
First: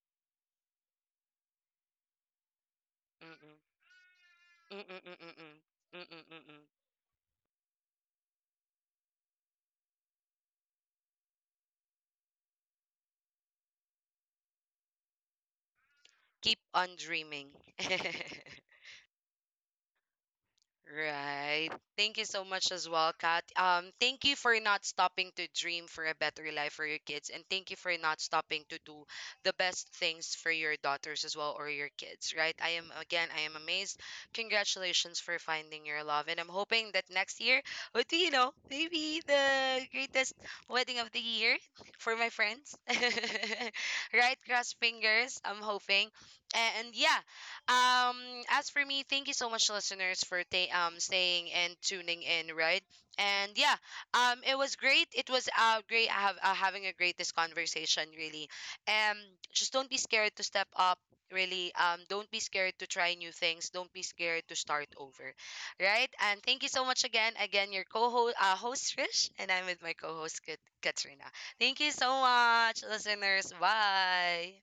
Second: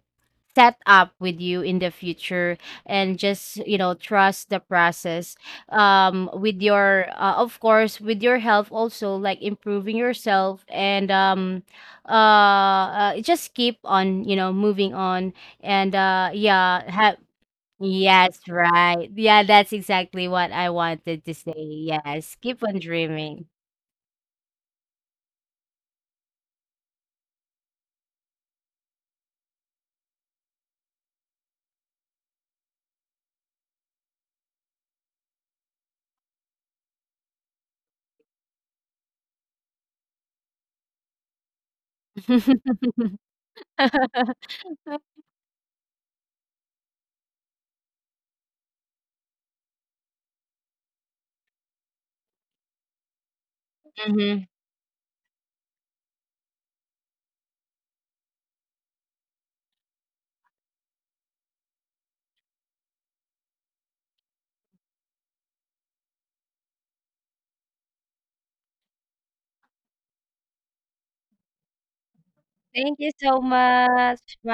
set up with you in the future. And just, Mm-mm. you know, trust the Mm-mm. process. Mm-mm. Mm-mm. With Mm-mm. your of course with your health also, like improving yourself. And uh, just keep on, you know, moving on. And Keep yeah, on have dreaming. yes right yeah that's exactly what I wanted to say. Right. Thank you Yes, so keep much on as well, Kat. dreaming. Thank you for not stopping to dream for a better life for your kids, and thank you for not stopping to do the best things for your daughters as well, or your kids. Right. I am, again, I am amazed. Congratulations for finding your love, and I'm hoping that next year would be, you know, maybe the greatest wedding of the year for my friends. Right. Cross fingers. I'm hoping, and yeah. Um, as for me, thank you so much, listeners, for staying and tuning in, right? And yeah, Mhm. it was great. It was great have having a great this conversation, really. Um, just don't be scared to step up, really. Don't be scared to try new things. Don't be scared to start over, right? And thank you so much again. Again, your host Trish, and I'm with my co-host Katrina. Thank you so much, Thank you so listeners. much, Bye.